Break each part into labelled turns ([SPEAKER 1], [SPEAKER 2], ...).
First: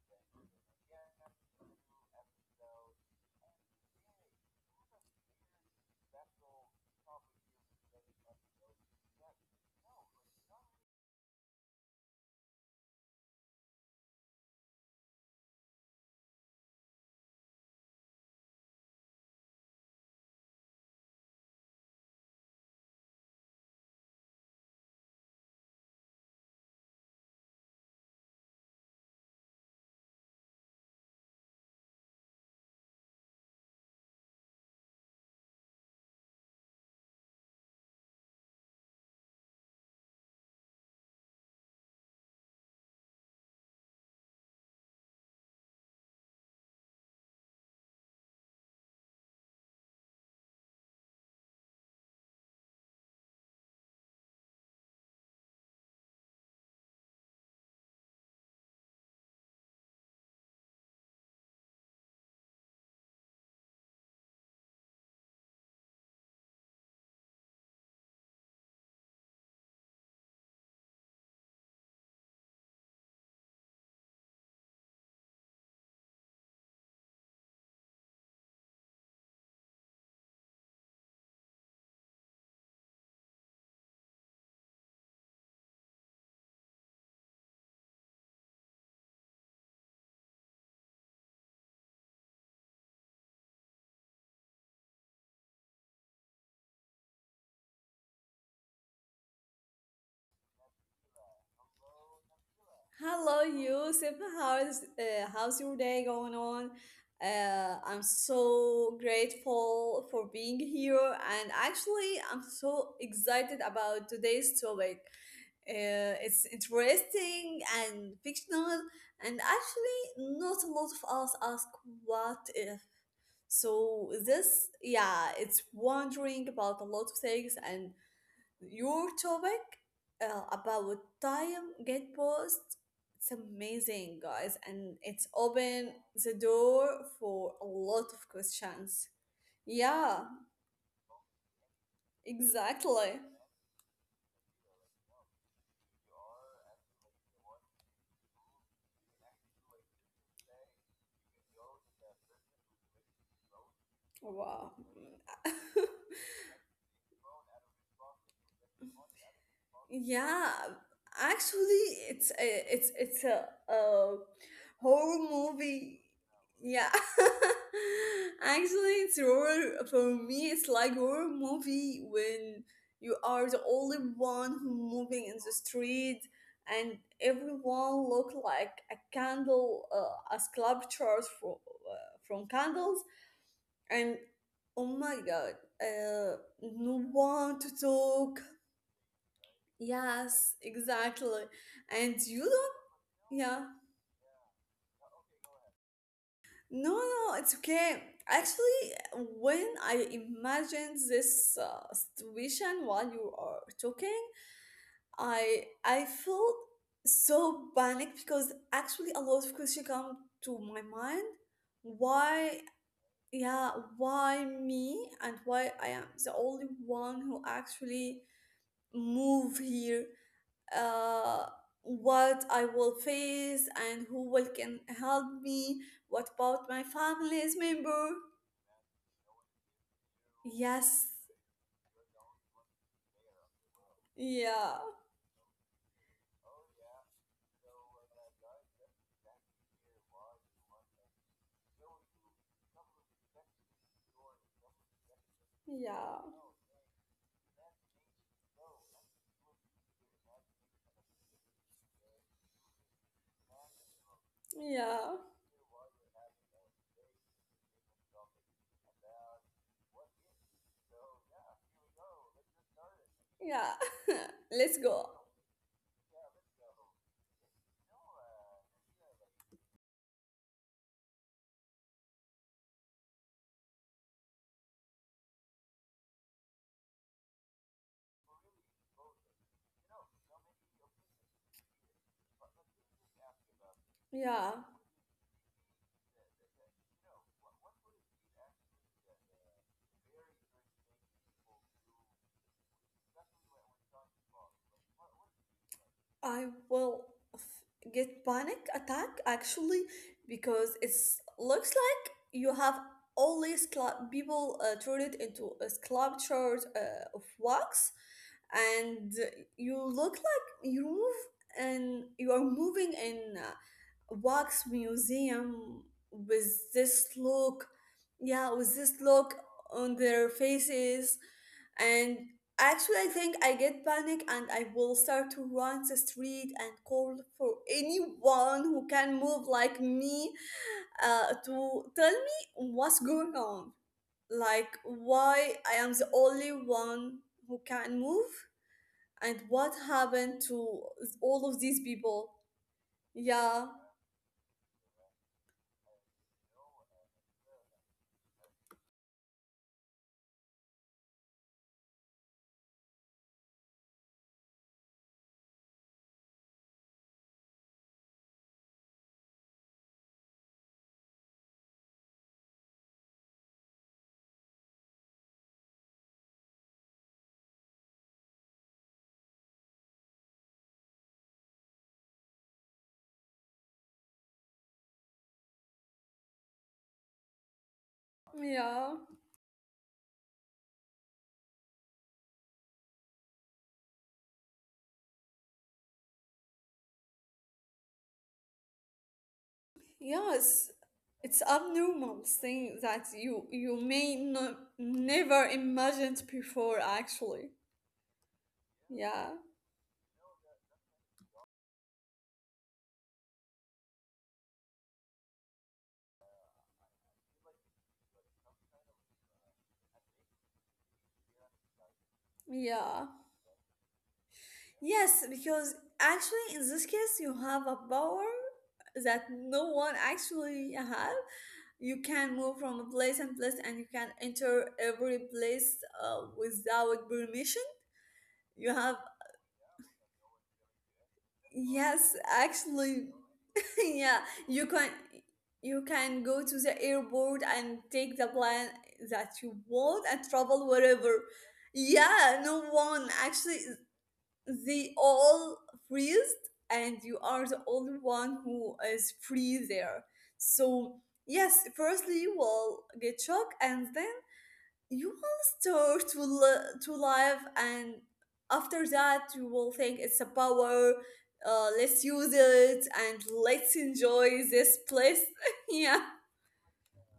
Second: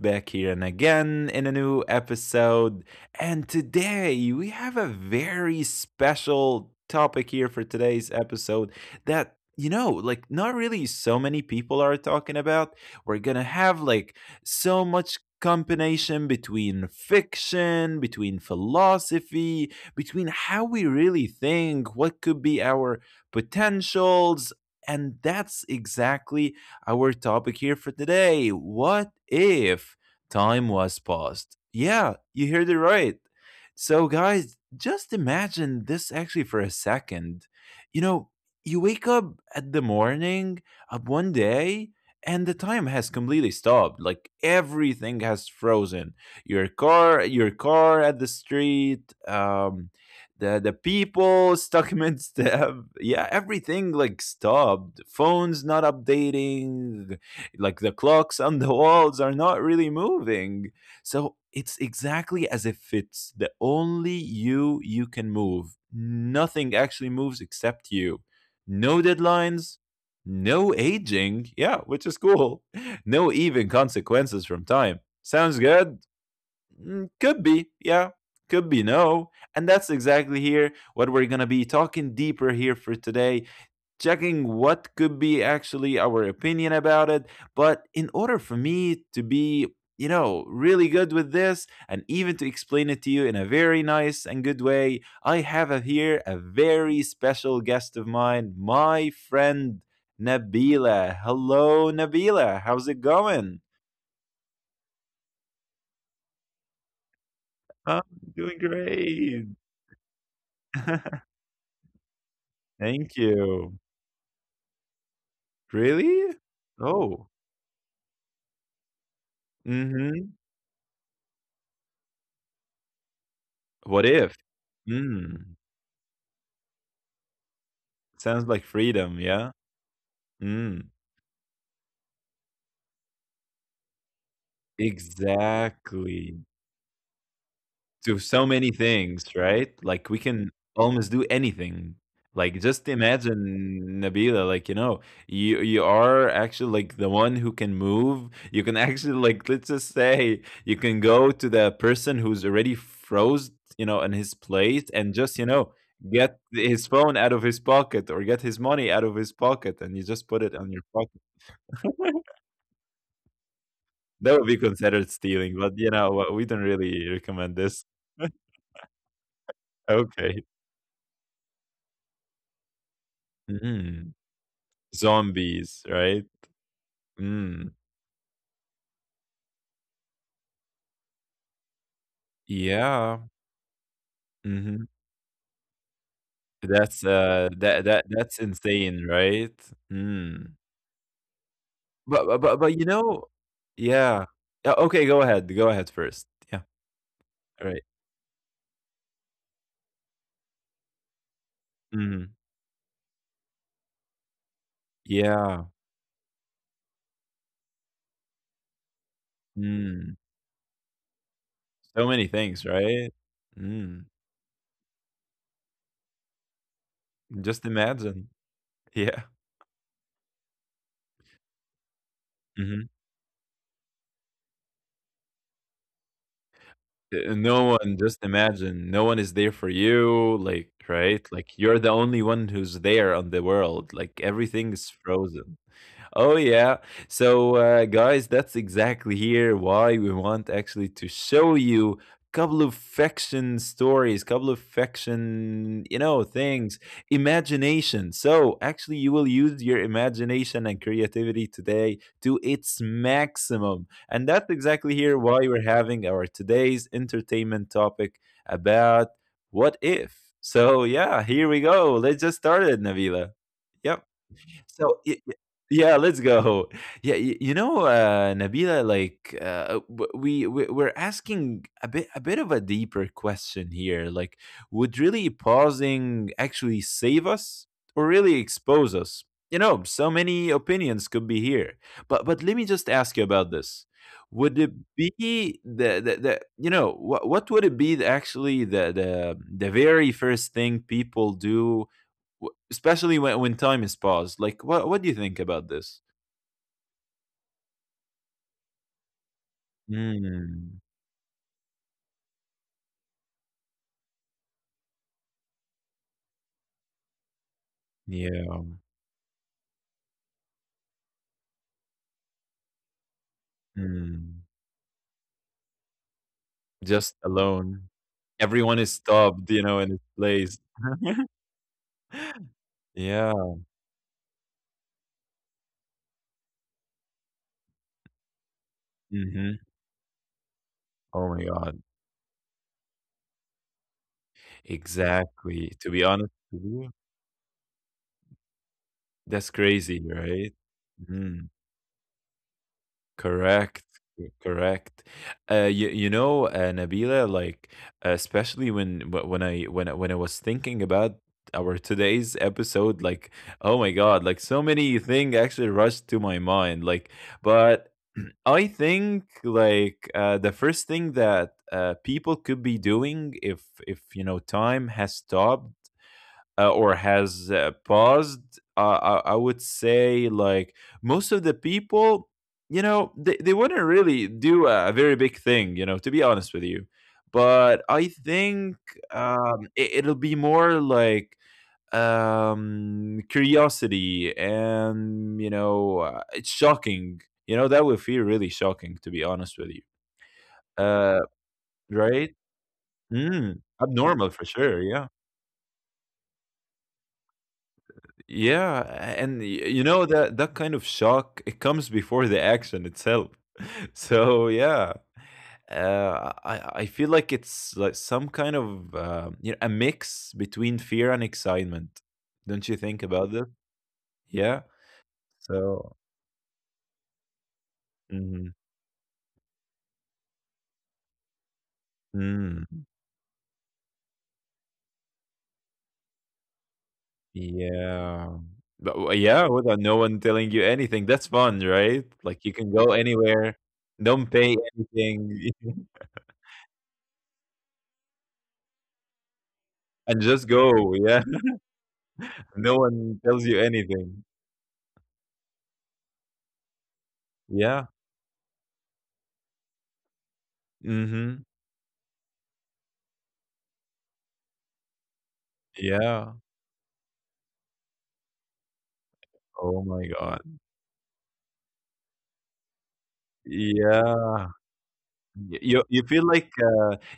[SPEAKER 1] back here and again in a new episode. And today we have a very special topic here for today's episode that like not really so many people are talking about. We're gonna have like so much combination between fiction, between philosophy, between how we really think what could be our potentials. And that's exactly our topic here for today. What if time was paused? Yeah, you heard it right. So, guys, just imagine this actually for a second. You know, you wake up at the morning of one day and the time has completely stopped, like everything has frozen. Your car, your car at the street, the people, documents they have, yeah, everything like stopped, phones not updating, like the clocks on the walls are not really moving. So it's exactly as if it's the only you you can move, nothing actually moves except you. No deadlines, no aging, yeah, which is cool. No, even consequences from time sounds good. Mm, could be, yeah. Could be no. And that's exactly here what we're going to be talking deeper here for today, checking what could be actually our opinion about it. But in order for me to be, really good with this and even to explain it to you in a very nice and good way, I have a, here a very special guest of mine, my friend Nabila. Hello, Nabila. How's it
[SPEAKER 2] Hello,
[SPEAKER 1] going?
[SPEAKER 2] Yusuf. How's how's your day going on? I'm
[SPEAKER 1] I'm doing
[SPEAKER 2] so
[SPEAKER 1] great.
[SPEAKER 2] grateful for being here, and actually, I'm so
[SPEAKER 1] Thank
[SPEAKER 2] excited
[SPEAKER 1] you.
[SPEAKER 2] about today's topic. It's
[SPEAKER 1] Really? Oh.
[SPEAKER 2] interesting and fictional, and actually,
[SPEAKER 1] Mhm.
[SPEAKER 2] not a lot of us ask what if. So
[SPEAKER 1] What if?
[SPEAKER 2] this, yeah, it's
[SPEAKER 1] Mm.
[SPEAKER 2] wondering about a lot of things, and
[SPEAKER 1] Sounds like
[SPEAKER 2] your
[SPEAKER 1] freedom, yeah?
[SPEAKER 2] topic about
[SPEAKER 1] Mm.
[SPEAKER 2] time get paused, it's amazing, guys, and it's opened the
[SPEAKER 1] Exactly.
[SPEAKER 2] door for a lot of
[SPEAKER 1] To so many
[SPEAKER 2] questions.
[SPEAKER 1] things, right?
[SPEAKER 2] Yeah,
[SPEAKER 1] Like we can almost do anything. Like
[SPEAKER 2] exactly.
[SPEAKER 1] just imagine, Nabila, like you are actually like the one who can move. You can actually, like, let's just say you can go to the person who's already froze, in his
[SPEAKER 2] Wow.
[SPEAKER 1] place and just, get his phone out of his pocket or get his money out of his pocket and you just put
[SPEAKER 2] Yeah,
[SPEAKER 1] it on your pocket.
[SPEAKER 2] actually it's a.
[SPEAKER 1] That would be
[SPEAKER 2] Horror
[SPEAKER 1] considered stealing, but
[SPEAKER 2] movie.
[SPEAKER 1] what, we don't
[SPEAKER 2] Yeah.
[SPEAKER 1] really recommend this.
[SPEAKER 2] Actually, it's horror for me.
[SPEAKER 1] Okay.
[SPEAKER 2] It's like horror movie when you are the only
[SPEAKER 1] Mhm.
[SPEAKER 2] one who moving in the
[SPEAKER 1] Zombies, right?
[SPEAKER 2] street, and
[SPEAKER 1] Mm,
[SPEAKER 2] everyone look like a candle, a sculpture from candles.
[SPEAKER 1] yeah,
[SPEAKER 2] And
[SPEAKER 1] mhm.
[SPEAKER 2] oh my god, uh,
[SPEAKER 1] That's,
[SPEAKER 2] no one to
[SPEAKER 1] that that's
[SPEAKER 2] talk.
[SPEAKER 1] insane, right? Mm.
[SPEAKER 2] Yes, exactly. And
[SPEAKER 1] But but
[SPEAKER 2] you
[SPEAKER 1] but but, you know
[SPEAKER 2] don't. Yeah.
[SPEAKER 1] yeah. Yeah, okay, go ahead first. Yeah,
[SPEAKER 2] No, no, it's
[SPEAKER 1] all right.
[SPEAKER 2] okay. Actually, when I imagined this
[SPEAKER 1] Mhm.
[SPEAKER 2] situation while you are talking, I
[SPEAKER 1] Yeah.
[SPEAKER 2] I felt so panicked because actually a lot of questions come
[SPEAKER 1] Mm.
[SPEAKER 2] to my mind.
[SPEAKER 1] So many
[SPEAKER 2] Why,
[SPEAKER 1] things, right?
[SPEAKER 2] yeah,
[SPEAKER 1] Mm.
[SPEAKER 2] why me, and why I am the only one who
[SPEAKER 1] Just
[SPEAKER 2] actually
[SPEAKER 1] imagine. Yeah.
[SPEAKER 2] move here? Uh, what I
[SPEAKER 1] Mhm.
[SPEAKER 2] will face, and who will can help me? What about my family's
[SPEAKER 1] No one,
[SPEAKER 2] member?
[SPEAKER 1] just imagine. No one is there for you, like,
[SPEAKER 2] Yes.
[SPEAKER 1] right? Like, you're the only one who's there on the world, like, everything
[SPEAKER 2] Yeah.
[SPEAKER 1] is frozen. Oh yeah. So guys, that's exactly here why we want actually to show you couple of fiction stories, couple of fiction,
[SPEAKER 2] Yeah.
[SPEAKER 1] things, imagination. So actually you will use your imagination and creativity today to its maximum. And that's exactly here
[SPEAKER 2] Yeah.
[SPEAKER 1] why we're having our today's entertainment topic about what if. So yeah, here we go. Let's just start it, Navila.
[SPEAKER 2] Yeah.
[SPEAKER 1] Yep.
[SPEAKER 2] Let's
[SPEAKER 1] So,
[SPEAKER 2] go.
[SPEAKER 1] y y yeah, let's go. Yeah, y Nabila, like, w we're asking a bit of a deeper question here. Like, would really pausing actually save us or really expose us? You know, so many opinions could be here. But let me just ask you about this. Would
[SPEAKER 2] Yeah.
[SPEAKER 1] it be the, you know, what would it be, actually, the very first thing people do? W Especially when time is paused. Like, what do you think about this?
[SPEAKER 2] I will get panic attack actually
[SPEAKER 1] Mm.
[SPEAKER 2] because it's looks like you have all these people turn it into a sculptures of wax,
[SPEAKER 1] Yeah.
[SPEAKER 2] and you look like you move and you are moving in
[SPEAKER 1] Mm.
[SPEAKER 2] wax museum with this
[SPEAKER 1] Just
[SPEAKER 2] look,
[SPEAKER 1] alone.
[SPEAKER 2] yeah, with
[SPEAKER 1] Everyone
[SPEAKER 2] this
[SPEAKER 1] is
[SPEAKER 2] look
[SPEAKER 1] stopped, you know,
[SPEAKER 2] on
[SPEAKER 1] in its
[SPEAKER 2] their
[SPEAKER 1] place.
[SPEAKER 2] faces, and actually I think I
[SPEAKER 1] Yeah.
[SPEAKER 2] get panic and I will start to run the street and call for anyone who can move
[SPEAKER 1] Mhm.
[SPEAKER 2] like me
[SPEAKER 1] Oh my god.
[SPEAKER 2] to tell me what's going on, like why
[SPEAKER 1] Exactly.
[SPEAKER 2] I
[SPEAKER 1] To
[SPEAKER 2] am
[SPEAKER 1] be
[SPEAKER 2] the
[SPEAKER 1] honest
[SPEAKER 2] only
[SPEAKER 1] with you,
[SPEAKER 2] one who can move, and
[SPEAKER 1] that's
[SPEAKER 2] what
[SPEAKER 1] crazy,
[SPEAKER 2] happened
[SPEAKER 1] right?
[SPEAKER 2] to all
[SPEAKER 1] Mhm.
[SPEAKER 2] of these people. Yeah,
[SPEAKER 1] Correct. Correct. Nabila, like especially when wh- when I when I- when I was thinking about our today's episode, like oh my God, like so many things actually rushed to my mind. Like, but I think like the first thing that people could be doing if you know time has stopped, or has paused, I would say, like, most of the people, they wouldn't really do a very big thing, you know, to be honest with you. But I think,
[SPEAKER 2] yeah.
[SPEAKER 1] it'll be more like curiosity and, you know, it's shocking. You know, that would feel really shocking, to be honest with you.
[SPEAKER 2] Yes,
[SPEAKER 1] Uh,
[SPEAKER 2] it's abnormal
[SPEAKER 1] right?
[SPEAKER 2] thing that you
[SPEAKER 1] Mm,
[SPEAKER 2] you may
[SPEAKER 1] abnormal for
[SPEAKER 2] not
[SPEAKER 1] sure. Yeah.
[SPEAKER 2] never imagined before actually.
[SPEAKER 1] Yeah,
[SPEAKER 2] Yeah.
[SPEAKER 1] and you know that that kind of shock, it comes before the action itself. So yeah, I feel like it's like some kind of you know, a mix between fear and excitement. Don't you
[SPEAKER 2] Yeah.
[SPEAKER 1] think about this? Yeah.
[SPEAKER 2] Yes, because
[SPEAKER 1] So.
[SPEAKER 2] actually in this case you have a power
[SPEAKER 1] Mhm.
[SPEAKER 2] that no one actually have. You can move
[SPEAKER 1] Mm,
[SPEAKER 2] from a place and place, and you can enter every place without permission.
[SPEAKER 1] yeah.
[SPEAKER 2] You have,
[SPEAKER 1] Yeah, without no one telling you anything, that's fun, right?
[SPEAKER 2] yes,
[SPEAKER 1] Like you can go
[SPEAKER 2] actually,
[SPEAKER 1] anywhere,
[SPEAKER 2] yeah,
[SPEAKER 1] don't pay
[SPEAKER 2] you can,
[SPEAKER 1] anything,
[SPEAKER 2] you can go to the airport and take the plan that you want
[SPEAKER 1] and
[SPEAKER 2] and
[SPEAKER 1] just
[SPEAKER 2] travel
[SPEAKER 1] go. Yeah.
[SPEAKER 2] wherever. Yeah, no
[SPEAKER 1] No
[SPEAKER 2] one
[SPEAKER 1] one tells you
[SPEAKER 2] actually,
[SPEAKER 1] anything.
[SPEAKER 2] they all freeze, and you are the
[SPEAKER 1] Yeah.
[SPEAKER 2] only one who is free there. So
[SPEAKER 1] Mhm.
[SPEAKER 2] yes, firstly you will get shocked, and then you will start to,
[SPEAKER 1] Yeah.
[SPEAKER 2] to live, and after that you will
[SPEAKER 1] Oh
[SPEAKER 2] think
[SPEAKER 1] my
[SPEAKER 2] it's a
[SPEAKER 1] god.
[SPEAKER 2] power. Let's use it and let's enjoy
[SPEAKER 1] Yeah.
[SPEAKER 2] this place.
[SPEAKER 1] Y You
[SPEAKER 2] Yeah,
[SPEAKER 1] feel like,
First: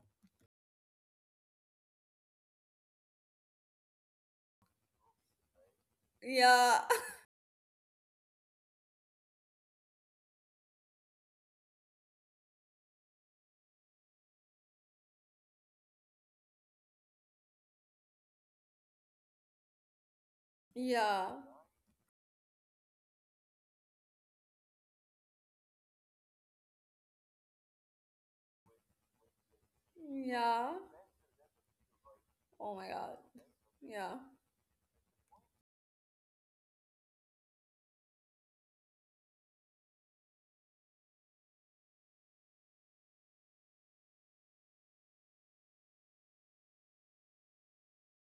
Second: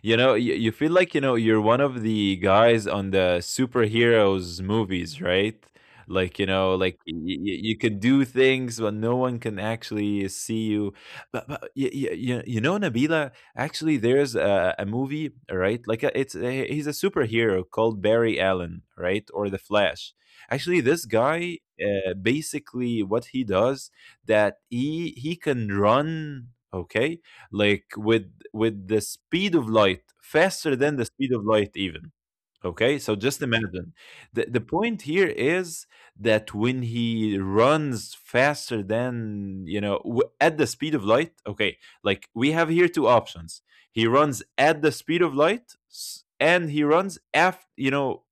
[SPEAKER 1] You feel like, you know, you're one of the guys on the superheroes movies, right? Like, you know,
[SPEAKER 2] yeah,
[SPEAKER 1] like you can do things, but no one can actually see you. But, you know, Nabila, actually, a movie, right? Like, he's a superhero called Barry Allen, right? Or The Flash. Actually, this
[SPEAKER 2] yeah,
[SPEAKER 1] guy, basically, what he does, that he can run, okay, like with the speed of light,
[SPEAKER 2] yeah,
[SPEAKER 1] faster than the speed of light even,
[SPEAKER 2] oh my
[SPEAKER 1] okay.
[SPEAKER 2] god,
[SPEAKER 1] So just imagine,
[SPEAKER 2] yeah,
[SPEAKER 1] the point here is that when he runs faster than, you know, at the speed of light, okay, like we have here two options. He runs at the speed of light, and he runs, after, you know,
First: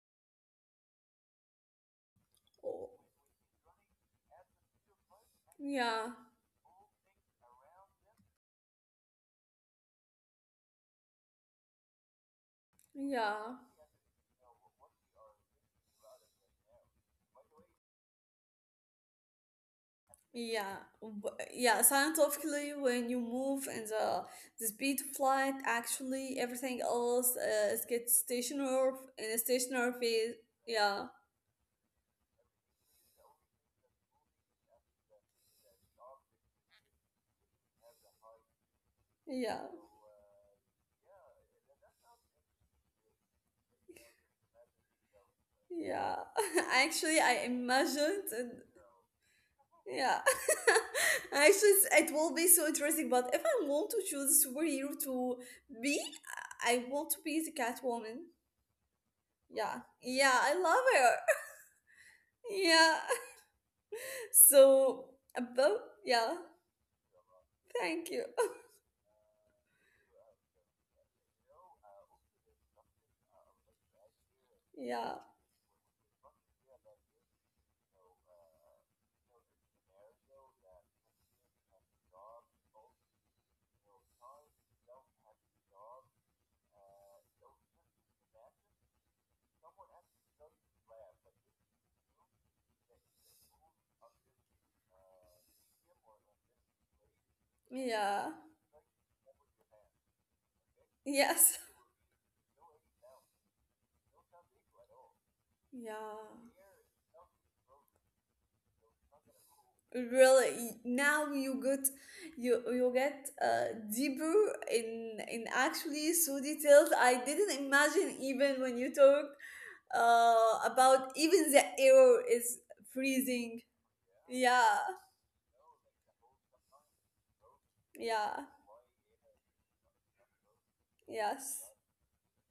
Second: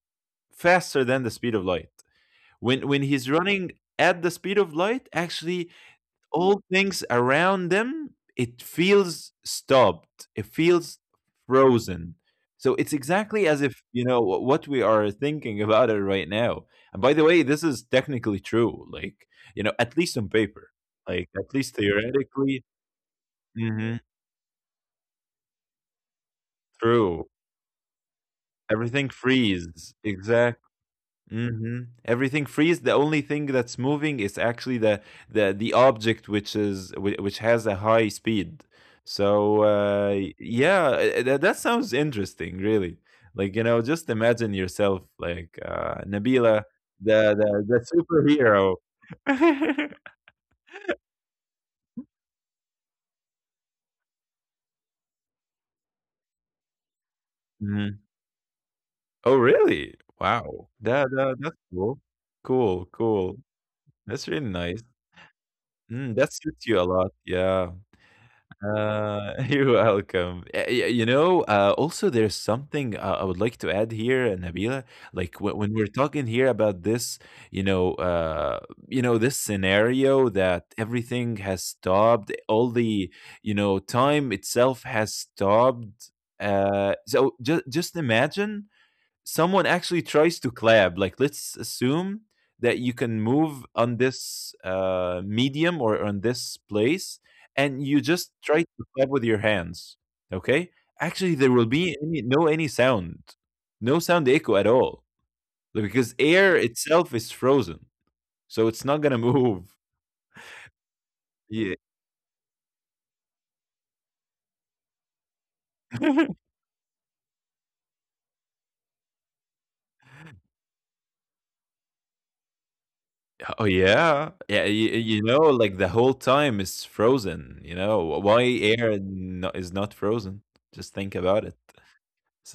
[SPEAKER 1] faster than the speed of light. when
[SPEAKER 2] oh,
[SPEAKER 1] when he's running at the speed of light, actually,
[SPEAKER 2] yeah,
[SPEAKER 1] all things around them, it feels stopped. It feels frozen. So it's
[SPEAKER 2] yeah,
[SPEAKER 1] exactly as if, you know, what we are thinking about it right now. And by the way, this is technically true, like, you know, at least on paper,
[SPEAKER 2] yeah.
[SPEAKER 1] like, at least
[SPEAKER 2] Yeah,
[SPEAKER 1] theoretically,
[SPEAKER 2] scientifically when you move in
[SPEAKER 1] hmm,
[SPEAKER 2] the speed of light, actually everything
[SPEAKER 1] true.
[SPEAKER 2] else is gets stationary
[SPEAKER 1] Everything
[SPEAKER 2] in a
[SPEAKER 1] freezes.
[SPEAKER 2] stationary phase.
[SPEAKER 1] Exactly.
[SPEAKER 2] Yeah,
[SPEAKER 1] Mhm. Everything freeze. The only thing that's moving is actually the object which is, which has a high speed. So
[SPEAKER 2] yeah.
[SPEAKER 1] yeah, that, sounds interesting, really. Like, you know, just imagine yourself like,
[SPEAKER 2] Yeah,
[SPEAKER 1] Nabila,
[SPEAKER 2] actually, I
[SPEAKER 1] the
[SPEAKER 2] imagined, and
[SPEAKER 1] superhero.
[SPEAKER 2] yeah, actually, it will be so interesting. But if I want to choose a superhero to be, I want to be the
[SPEAKER 1] Mhm.
[SPEAKER 2] Catwoman.
[SPEAKER 1] Oh really?
[SPEAKER 2] Yeah, yeah,
[SPEAKER 1] Wow.
[SPEAKER 2] I love
[SPEAKER 1] That,
[SPEAKER 2] her.
[SPEAKER 1] that that's cool. Cool,
[SPEAKER 2] Yeah,
[SPEAKER 1] cool. That's really nice.
[SPEAKER 2] so about,
[SPEAKER 1] Mm, that
[SPEAKER 2] yeah,
[SPEAKER 1] suits you a lot. Yeah.
[SPEAKER 2] thank you.
[SPEAKER 1] You're welcome. You know, also there's something I would like to add here, Nabila.
[SPEAKER 2] Yeah,
[SPEAKER 1] Like when we're talking here about this, you know, uh, you know, this scenario that everything has stopped, all the, you know, time itself has stopped. So just imagine someone actually tries to collab, like, let's assume that you can move on this medium or on this place, and you just
[SPEAKER 2] yeah,
[SPEAKER 1] try to collab with your hands, okay. Actually, there will
[SPEAKER 2] yes,
[SPEAKER 1] be any, no any sound, no sound echo at all, like, because
[SPEAKER 2] yeah.
[SPEAKER 1] air itself is frozen, so it's not gonna move,
[SPEAKER 2] Really now you
[SPEAKER 1] yeah.
[SPEAKER 2] get, you get deeper in actually so details I didn't imagine even when you talked about even the air is freezing.
[SPEAKER 1] Oh yeah, yeah.
[SPEAKER 2] Yeah,
[SPEAKER 1] You know, like, the whole time is frozen, you know why
[SPEAKER 2] yeah,
[SPEAKER 1] air is not frozen? Just think about it.
[SPEAKER 2] yes.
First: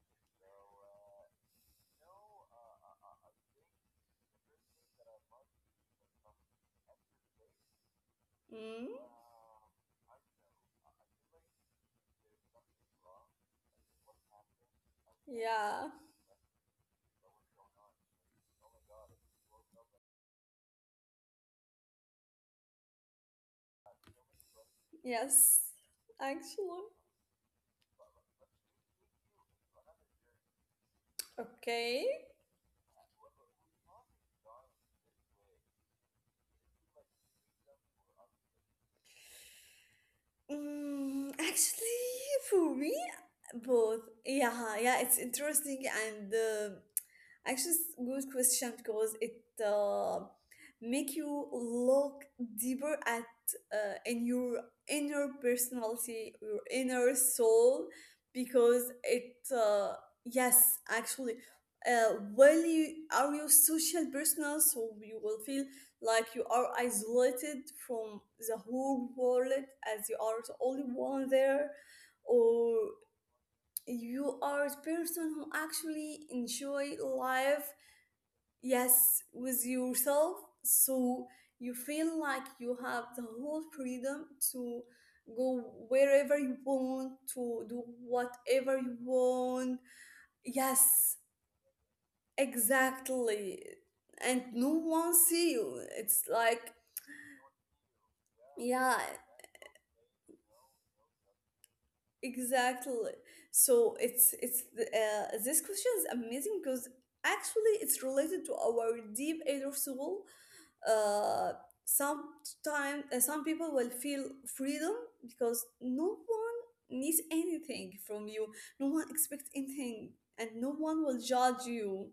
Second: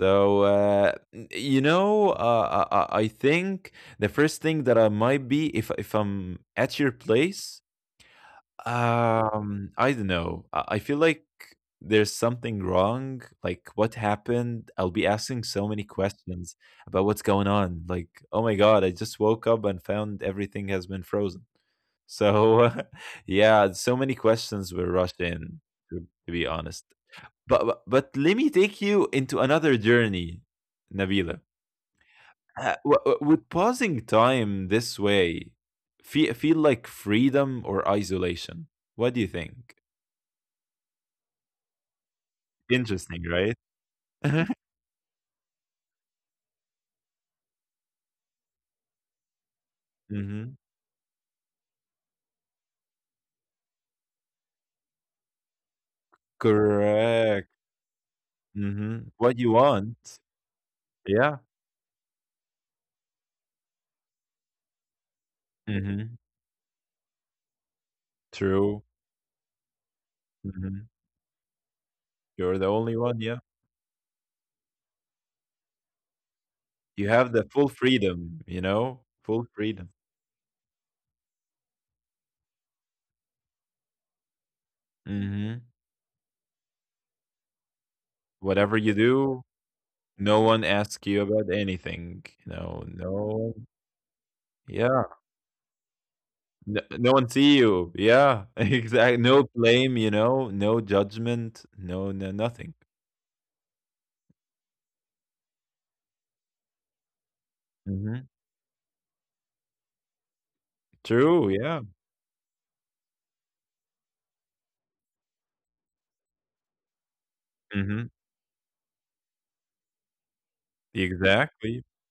[SPEAKER 1] So, you know, I think the first thing that I might be if I'm at your place,
[SPEAKER 2] Mm,
[SPEAKER 1] I don't know. I feel like there's something wrong. Like, what happened? I'll be asking so many
[SPEAKER 2] yeah.
[SPEAKER 1] questions about what's going on. Like, oh my God, I just woke up and found everything has been frozen. So, yeah, so many questions were rushed in,
[SPEAKER 2] Yes,
[SPEAKER 1] to, to be honest.
[SPEAKER 2] actually,
[SPEAKER 1] But, but let me take you into another journey, Nabila.
[SPEAKER 2] okay.
[SPEAKER 1] Would pausing time this way feel like freedom or isolation? What do you think?
[SPEAKER 2] Mm, actually, for me,
[SPEAKER 1] Interesting, right?
[SPEAKER 2] both. Yeah, yeah, it's interesting and actually it's good question because it
[SPEAKER 1] Hmm.
[SPEAKER 2] make you look deeper at in your inner personality, your inner
[SPEAKER 1] Correct.
[SPEAKER 2] soul, because
[SPEAKER 1] Hmm. What
[SPEAKER 2] it
[SPEAKER 1] you want?
[SPEAKER 2] yes, actually,
[SPEAKER 1] Yeah.
[SPEAKER 2] when you are your social personal, so you will feel
[SPEAKER 1] Hmm.
[SPEAKER 2] like you are isolated from the
[SPEAKER 1] True.
[SPEAKER 2] whole world as you are the only
[SPEAKER 1] Hmm.
[SPEAKER 2] one there,
[SPEAKER 1] You're the
[SPEAKER 2] or
[SPEAKER 1] only one. Yeah.
[SPEAKER 2] you are the person who actually enjoy
[SPEAKER 1] You have the full
[SPEAKER 2] life.
[SPEAKER 1] freedom. You know,
[SPEAKER 2] Yes,
[SPEAKER 1] full
[SPEAKER 2] with
[SPEAKER 1] freedom.
[SPEAKER 2] yourself, so you feel like you have the whole freedom to go
[SPEAKER 1] Hmm.
[SPEAKER 2] wherever you want, to do whatever
[SPEAKER 1] Whatever you
[SPEAKER 2] you
[SPEAKER 1] do,
[SPEAKER 2] want.
[SPEAKER 1] no one asks
[SPEAKER 2] Yes,
[SPEAKER 1] you about anything. No, no
[SPEAKER 2] exactly,
[SPEAKER 1] one.
[SPEAKER 2] and no
[SPEAKER 1] Yeah,
[SPEAKER 2] one see you. It's like,
[SPEAKER 1] no one see you, yeah,
[SPEAKER 2] yeah.
[SPEAKER 1] exactly. No blame, you know, no judgment, no nothing.
[SPEAKER 2] Exactly. So it's this question is amazing because actually it's
[SPEAKER 1] Mhm.
[SPEAKER 2] related to our deep inner soul. Uh,
[SPEAKER 1] True, yeah,
[SPEAKER 2] Sometime some people will feel freedom because no one needs anything
[SPEAKER 1] mhm,
[SPEAKER 2] from you. No one expects anything, and no one will judge
[SPEAKER 1] exactly,
[SPEAKER 2] you.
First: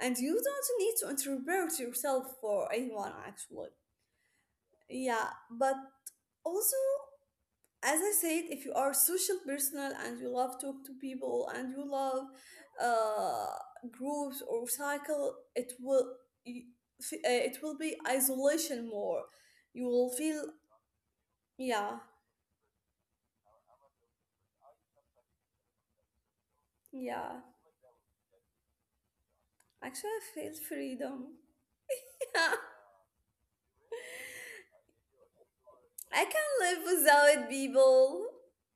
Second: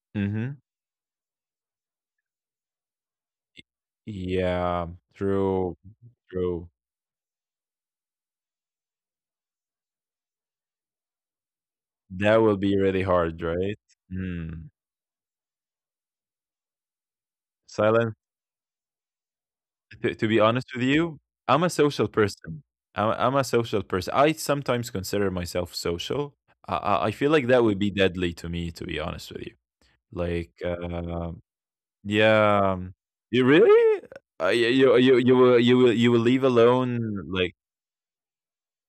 [SPEAKER 2] And you
[SPEAKER 1] mhm.
[SPEAKER 2] don't need to interpret yourself for anyone actually.
[SPEAKER 1] Yeah,
[SPEAKER 2] Yeah, but
[SPEAKER 1] true, true.
[SPEAKER 2] also as I said, if you are social personal and you love talk to people and you love
[SPEAKER 1] That will be really hard,
[SPEAKER 2] uh,
[SPEAKER 1] right?
[SPEAKER 2] groups or
[SPEAKER 1] Mm.
[SPEAKER 2] cycle, it will, y- it will be
[SPEAKER 1] Silence.
[SPEAKER 2] isolation more. You will
[SPEAKER 1] To be
[SPEAKER 2] feel,
[SPEAKER 1] honest with you, I'm a
[SPEAKER 2] yeah,
[SPEAKER 1] social person. I'm a social person. I sometimes consider myself social. I feel
[SPEAKER 2] yeah.
[SPEAKER 1] like that would be deadly to me, to be honest with you.
[SPEAKER 2] Actually, I
[SPEAKER 1] Like,
[SPEAKER 2] feel freedom. Yeah,
[SPEAKER 1] yeah, you really, uh, you, you will
[SPEAKER 2] I
[SPEAKER 1] leave
[SPEAKER 2] can
[SPEAKER 1] alone
[SPEAKER 2] live
[SPEAKER 1] like.
[SPEAKER 2] without people.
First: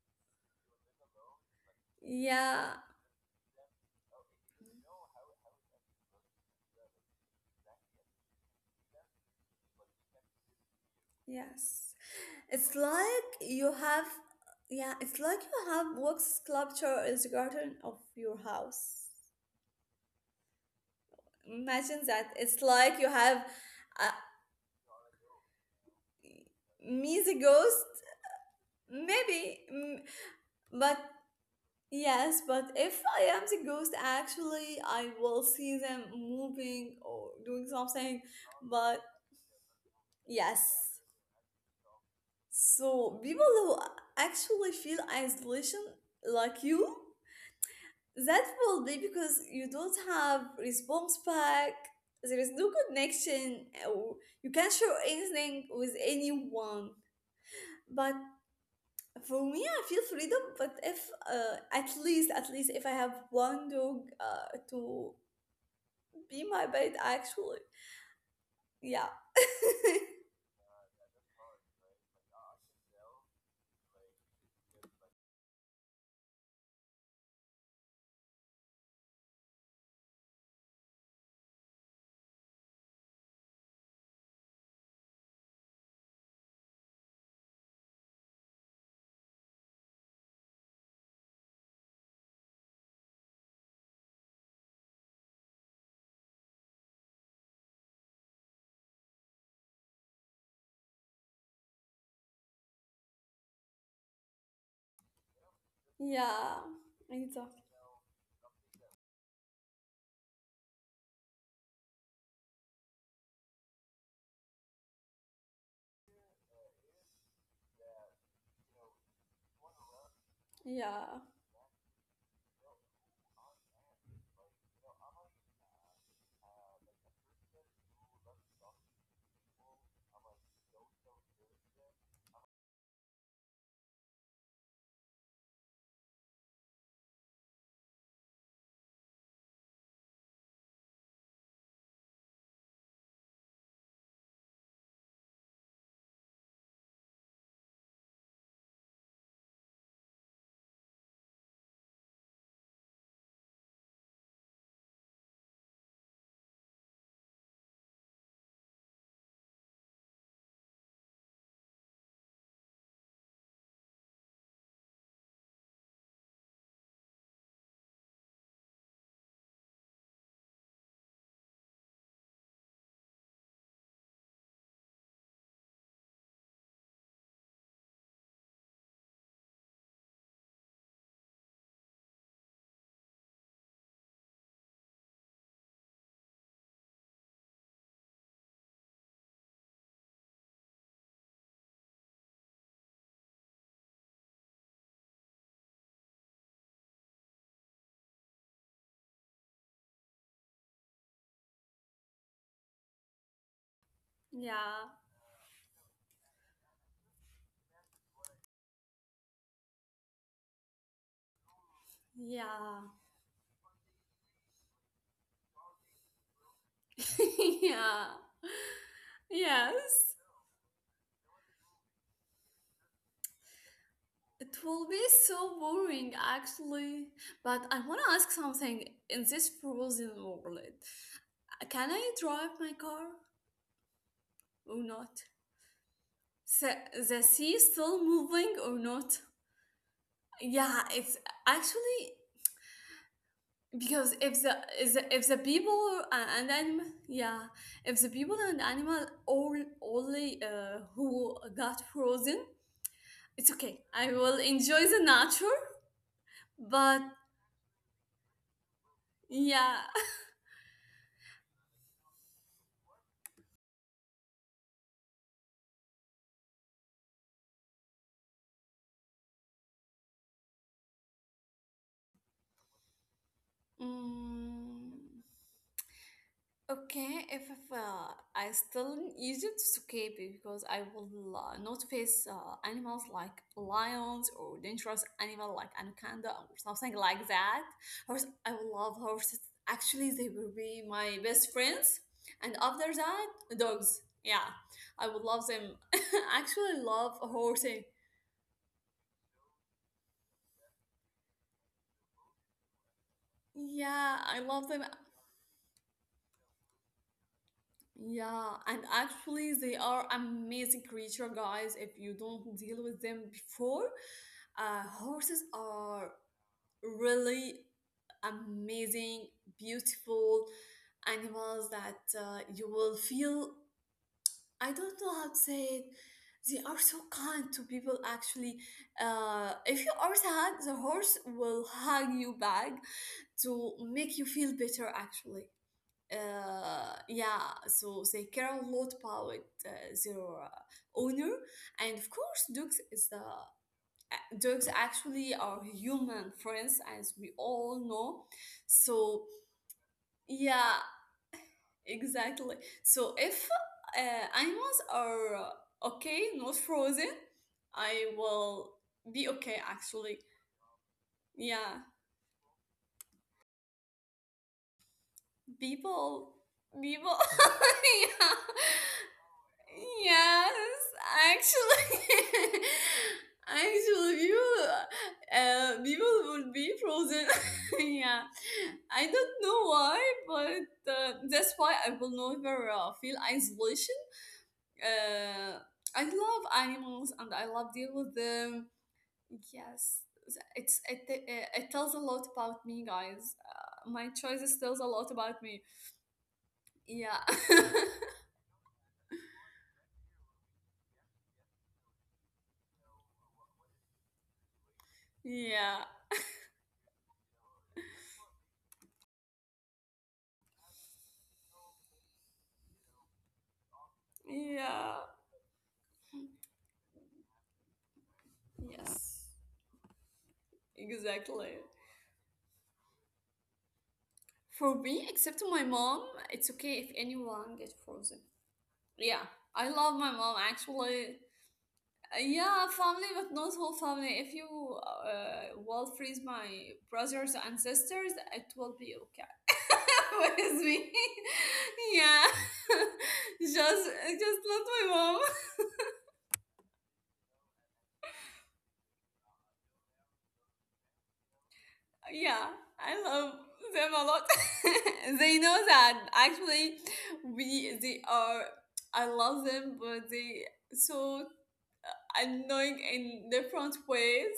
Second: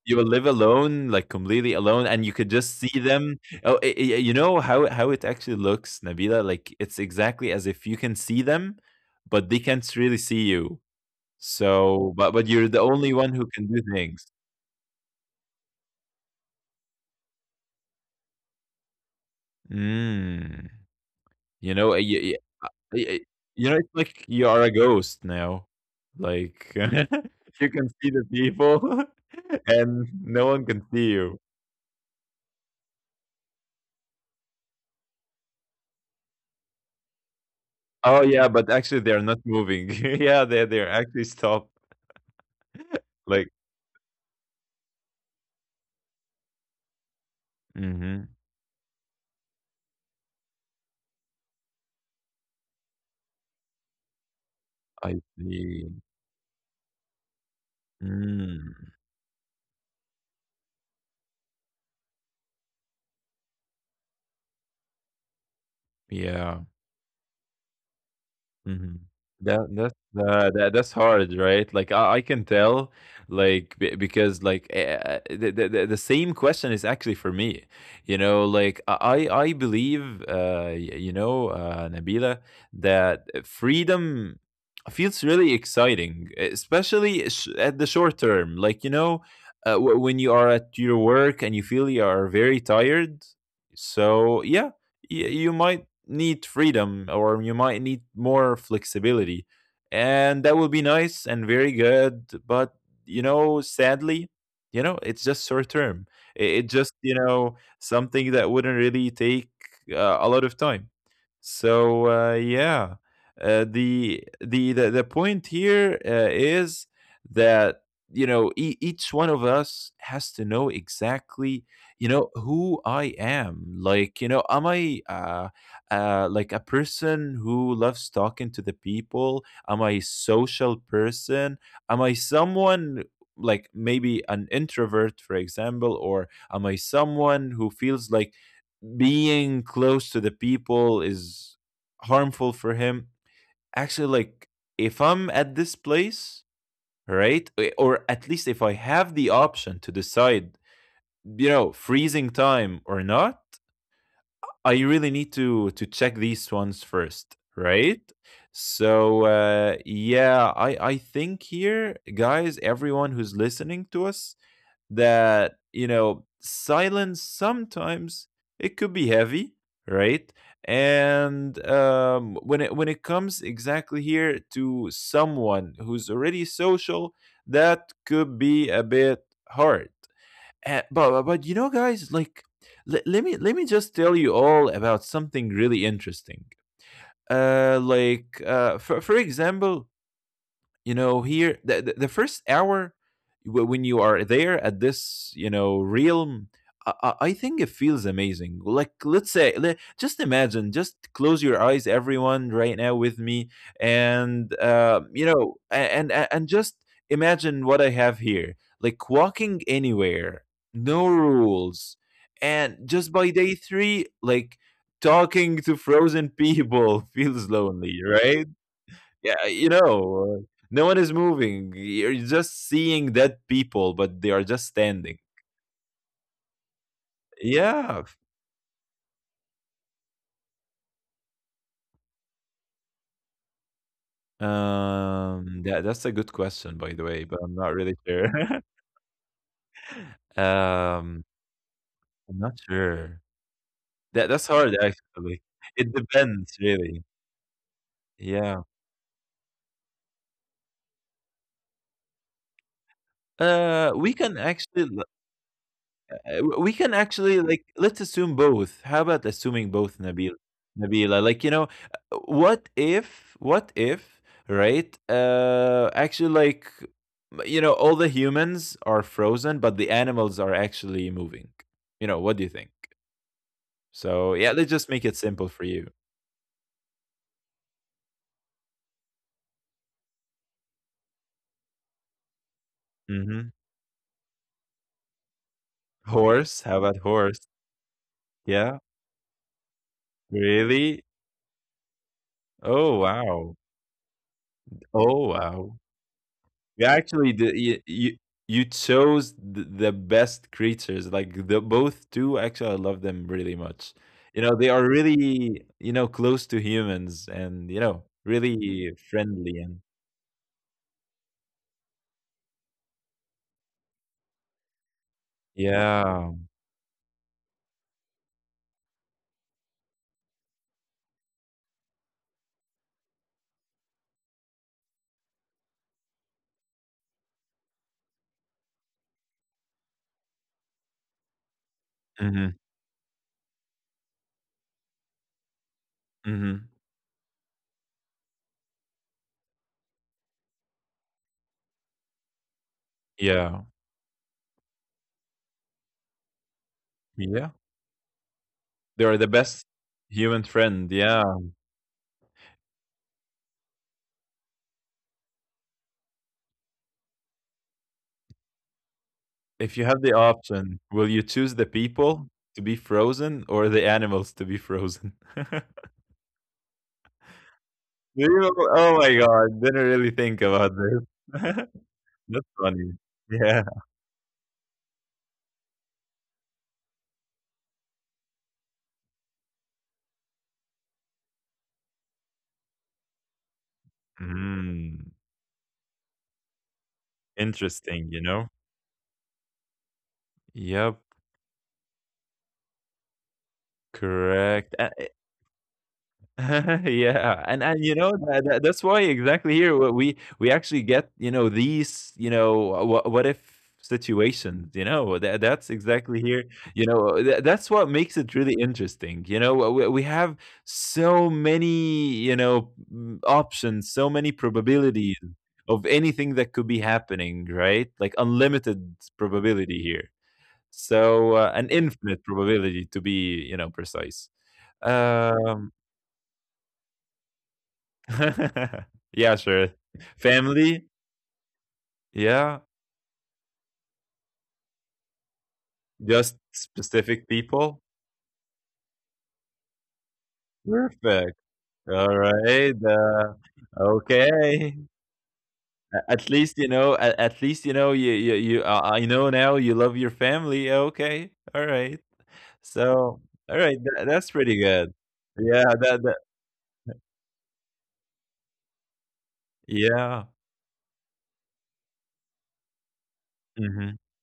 [SPEAKER 1] You will live alone, like completely alone, and you could
[SPEAKER 2] Yeah.
[SPEAKER 1] just see them. Oh, you know how it actually looks, Nabila. Like it's exactly as if you can see them, but they can't really see you.
[SPEAKER 2] Yes.
[SPEAKER 1] So, but you're
[SPEAKER 2] It's
[SPEAKER 1] the only
[SPEAKER 2] like
[SPEAKER 1] one who can
[SPEAKER 2] you
[SPEAKER 1] do
[SPEAKER 2] have,
[SPEAKER 1] things.
[SPEAKER 2] yeah, it's like you have Vox sculpture is garden of your house.
[SPEAKER 1] Mm. You
[SPEAKER 2] Imagine
[SPEAKER 1] know,
[SPEAKER 2] that.
[SPEAKER 1] you,
[SPEAKER 2] It's like you
[SPEAKER 1] you
[SPEAKER 2] have
[SPEAKER 1] know, it's
[SPEAKER 2] uh,
[SPEAKER 1] like you are a ghost now. Like
[SPEAKER 2] me the
[SPEAKER 1] you
[SPEAKER 2] ghost,
[SPEAKER 1] can see the people,
[SPEAKER 2] maybe. Mm.
[SPEAKER 1] and no one can
[SPEAKER 2] But
[SPEAKER 1] see you.
[SPEAKER 2] yes, but if I am the ghost, actually, I will see them moving or doing
[SPEAKER 1] Oh
[SPEAKER 2] something.
[SPEAKER 1] yeah, but
[SPEAKER 2] But
[SPEAKER 1] actually they're not moving. Yeah, they're
[SPEAKER 2] yes,
[SPEAKER 1] actually stopped.
[SPEAKER 2] so people
[SPEAKER 1] Like,
[SPEAKER 2] who actually feel isolation like you,
[SPEAKER 1] hmm
[SPEAKER 2] that will be because you don't have response back. There is no connection. Or you can't share
[SPEAKER 1] I
[SPEAKER 2] anything with
[SPEAKER 1] see.
[SPEAKER 2] anyone. But
[SPEAKER 1] Mm,
[SPEAKER 2] for me, I feel freedom, but if at least, at least if I have one dog to be my
[SPEAKER 1] yeah.
[SPEAKER 2] bed, actually, yeah,
[SPEAKER 1] Mhm. That that's that's hard, right? Like I can tell, like because the same question is actually for me, you know. Like I believe, you know, Nabila, that freedom feels really exciting, especially at the short term. Like you know, when you are at your work and you feel you are very tired. So yeah, y- you might need freedom or you might need more flexibility. And that will be nice and very good. But, you know, sadly, you know, it's just short term.
[SPEAKER 2] yeah,
[SPEAKER 1] It just, you know,
[SPEAKER 2] exactly,
[SPEAKER 1] something that wouldn't really take a lot of time. So, yeah. The point here is that you know each one of us has to know
[SPEAKER 2] yeah,
[SPEAKER 1] exactly you know who I am. Like, you know, am I like a person who loves talking to the people? Am I a social person? Am I someone like maybe an introvert, for example? Or am I someone who feels like being close to the people is harmful for him, actually? Like, if I'm at this place, right, or at least if I have the option to decide, you know, freezing time or not, I really need to check these ones first, right? So yeah, I think here, guys, everyone who's listening to us, that you know, silence sometimes it could be heavy, right? And when it comes exactly here to someone who's already social, that could be a bit hard, but you know, guys, like let me just tell you all about something really interesting. For example, you know, here the first hour, when you are there at this, you know, realm, I think it feels amazing. Like let's say, just imagine, just close your eyes, everyone, right now with me, and
[SPEAKER 2] yeah,
[SPEAKER 1] you know, and just imagine what I have here, like walking anywhere, no rules.
[SPEAKER 2] yeah,
[SPEAKER 1] And just by day three, like talking to frozen people feels
[SPEAKER 2] yeah,
[SPEAKER 1] lonely, right? Yeah, you
[SPEAKER 2] yes.
[SPEAKER 1] know, no one is moving. You're just seeing dead people, but they
[SPEAKER 2] It
[SPEAKER 1] are just
[SPEAKER 2] will be
[SPEAKER 1] standing.
[SPEAKER 2] so boring, actually. But I want to
[SPEAKER 1] Yeah.
[SPEAKER 2] ask something in this frozen world. Can I drive my car or not?
[SPEAKER 1] Yeah, that's a good
[SPEAKER 2] The,
[SPEAKER 1] question, by the
[SPEAKER 2] the
[SPEAKER 1] way, but
[SPEAKER 2] sea
[SPEAKER 1] I'm
[SPEAKER 2] is
[SPEAKER 1] not
[SPEAKER 2] still
[SPEAKER 1] really sure.
[SPEAKER 2] moving or not? Yeah, it's
[SPEAKER 1] Um,
[SPEAKER 2] actually
[SPEAKER 1] I'm not sure.
[SPEAKER 2] because if
[SPEAKER 1] That
[SPEAKER 2] the
[SPEAKER 1] that's hard
[SPEAKER 2] is if the
[SPEAKER 1] actually.
[SPEAKER 2] people
[SPEAKER 1] It
[SPEAKER 2] and
[SPEAKER 1] depends,
[SPEAKER 2] animal,
[SPEAKER 1] really.
[SPEAKER 2] yeah, if the people and
[SPEAKER 1] Yeah.
[SPEAKER 2] animal all only who got frozen, it's okay. I
[SPEAKER 1] We
[SPEAKER 2] will
[SPEAKER 1] can
[SPEAKER 2] enjoy the
[SPEAKER 1] actually
[SPEAKER 2] nature,
[SPEAKER 1] W we
[SPEAKER 2] but
[SPEAKER 1] can actually, like, let's assume both. How about
[SPEAKER 2] yeah.
[SPEAKER 1] assuming both, Nabil? Nabila, like, you know, what if, right? Actually, like, you know, all the humans are frozen, but the animals are actually moving. You know, what do you think? So, yeah,
[SPEAKER 2] Mm.
[SPEAKER 1] let's just make it simple for you.
[SPEAKER 2] Okay, if I still in Egypt, it's okay because I will not face animals like
[SPEAKER 1] Mm-hmm.
[SPEAKER 2] lions or dangerous animal like anaconda or
[SPEAKER 1] Horse?
[SPEAKER 2] something
[SPEAKER 1] How about
[SPEAKER 2] like
[SPEAKER 1] horse?
[SPEAKER 2] that. Horse, I will love
[SPEAKER 1] Yeah,
[SPEAKER 2] horses. Actually, they will be my
[SPEAKER 1] really?
[SPEAKER 2] best friends. And after
[SPEAKER 1] Oh,
[SPEAKER 2] that,
[SPEAKER 1] wow.
[SPEAKER 2] dogs. Yeah, I would
[SPEAKER 1] Oh,
[SPEAKER 2] love them.
[SPEAKER 1] wow.
[SPEAKER 2] Actually,
[SPEAKER 1] You
[SPEAKER 2] love
[SPEAKER 1] actually did.
[SPEAKER 2] horsing.
[SPEAKER 1] You chose the best creatures. Like the both two, actually, I love them really much.
[SPEAKER 2] Yeah, I
[SPEAKER 1] You know,
[SPEAKER 2] love
[SPEAKER 1] they
[SPEAKER 2] them.
[SPEAKER 1] are really, you know, close to humans, and you know,
[SPEAKER 2] Yeah, and
[SPEAKER 1] really
[SPEAKER 2] actually,
[SPEAKER 1] friendly
[SPEAKER 2] they
[SPEAKER 1] and
[SPEAKER 2] are amazing creature, guys. If you don't deal with them before, horses are
[SPEAKER 1] yeah.
[SPEAKER 2] really amazing, beautiful animals that you will feel. I don't know how to say it. They are so kind to people. Actually, if you are sad, the horse will hug you
[SPEAKER 1] hmm
[SPEAKER 2] back to make you feel better. Actually
[SPEAKER 1] hmm
[SPEAKER 2] yeah, so they carry a lot about their owner, and of course, dogs is the
[SPEAKER 1] Yeah.
[SPEAKER 2] dogs actually are human friends, as we
[SPEAKER 1] Yeah.
[SPEAKER 2] all know.
[SPEAKER 1] They
[SPEAKER 2] So
[SPEAKER 1] are the best human
[SPEAKER 2] yeah,
[SPEAKER 1] friend. Yeah.
[SPEAKER 2] exactly. So if animals are okay, not frozen, I will be okay.
[SPEAKER 1] If you have
[SPEAKER 2] Actually,
[SPEAKER 1] the option, will you choose the
[SPEAKER 2] yeah,
[SPEAKER 1] people to be frozen or the animals to be frozen?
[SPEAKER 2] people, people, yeah.
[SPEAKER 1] Do you- oh my god! Didn't really think
[SPEAKER 2] Yes,
[SPEAKER 1] about this.
[SPEAKER 2] actually,
[SPEAKER 1] That's funny. Yeah.
[SPEAKER 2] actually, people, people would be frozen. Yeah, I don't know why, but that's why I will never feel isolation.
[SPEAKER 1] Mm.
[SPEAKER 2] Uh, I love animals and I love deal with
[SPEAKER 1] Interesting, you know?
[SPEAKER 2] them. Yes, it's it
[SPEAKER 1] Yep,
[SPEAKER 2] it, it tells a lot about me, guys. My choices tells a
[SPEAKER 1] correct.
[SPEAKER 2] lot
[SPEAKER 1] A
[SPEAKER 2] about me. Yeah,
[SPEAKER 1] Yeah, and you know, that that's why exactly here, w we actually get, you know, these, you know, what if situations, you know? That that's
[SPEAKER 2] yeah,
[SPEAKER 1] exactly here, you know, that's what makes it really interesting, you know? We have so many, you know, mm, options, so many
[SPEAKER 2] yeah.
[SPEAKER 1] probabilities of anything that could be happening, right? Like, unlimited
[SPEAKER 2] Yes.
[SPEAKER 1] probability here. So,
[SPEAKER 2] Exactly.
[SPEAKER 1] an infinite probability to be, you know, precise.
[SPEAKER 2] For me, except to my
[SPEAKER 1] Um,
[SPEAKER 2] mom, it's okay if anyone gets frozen. Yeah,
[SPEAKER 1] yeah,
[SPEAKER 2] I
[SPEAKER 1] sure.
[SPEAKER 2] love my mom
[SPEAKER 1] Family,
[SPEAKER 2] actually. Yeah,
[SPEAKER 1] yeah,
[SPEAKER 2] family, but not whole family. If you will freeze my
[SPEAKER 1] just
[SPEAKER 2] brothers
[SPEAKER 1] specific
[SPEAKER 2] and
[SPEAKER 1] people.
[SPEAKER 2] sisters, it will be okay with me.
[SPEAKER 1] Perfect.
[SPEAKER 2] Yeah,
[SPEAKER 1] All right.
[SPEAKER 2] just just not my
[SPEAKER 1] Okay.
[SPEAKER 2] mom.
[SPEAKER 1] At least you know. At least you know. You you you. I know now. You love your family. Okay. All right.
[SPEAKER 2] Yeah, I
[SPEAKER 1] So,
[SPEAKER 2] love
[SPEAKER 1] all right.
[SPEAKER 2] them a lot.
[SPEAKER 1] That's pretty good.
[SPEAKER 2] They know
[SPEAKER 1] Yeah.
[SPEAKER 2] that
[SPEAKER 1] That,
[SPEAKER 2] actually we they are, I love them but
[SPEAKER 1] yeah.
[SPEAKER 2] they so annoying in different
[SPEAKER 1] hmm
[SPEAKER 2] ways.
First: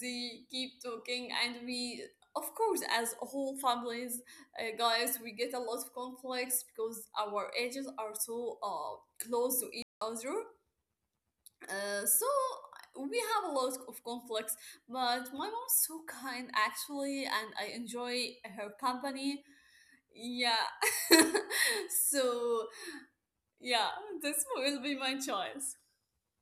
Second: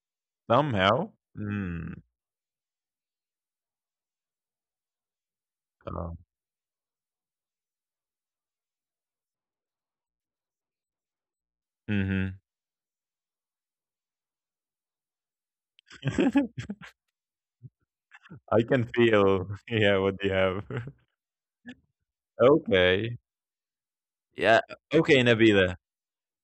[SPEAKER 2] They keep
[SPEAKER 1] Somehow.
[SPEAKER 2] talking, and
[SPEAKER 1] Mm.
[SPEAKER 2] we of course as whole families, guys, we get a lot of
[SPEAKER 1] Um,
[SPEAKER 2] conflicts because our ages are so close to each other, so
[SPEAKER 1] mhm.
[SPEAKER 2] we have a lot of conflicts, but my mom's so kind actually, and I enjoy
[SPEAKER 1] I
[SPEAKER 2] her
[SPEAKER 1] can
[SPEAKER 2] company.
[SPEAKER 1] feel, yeah, what they have.
[SPEAKER 2] Yeah. So
[SPEAKER 1] Okay.
[SPEAKER 2] yeah, this
[SPEAKER 1] Yeah.
[SPEAKER 2] will be
[SPEAKER 1] Okay,
[SPEAKER 2] my
[SPEAKER 1] Nabila.
[SPEAKER 2] choice.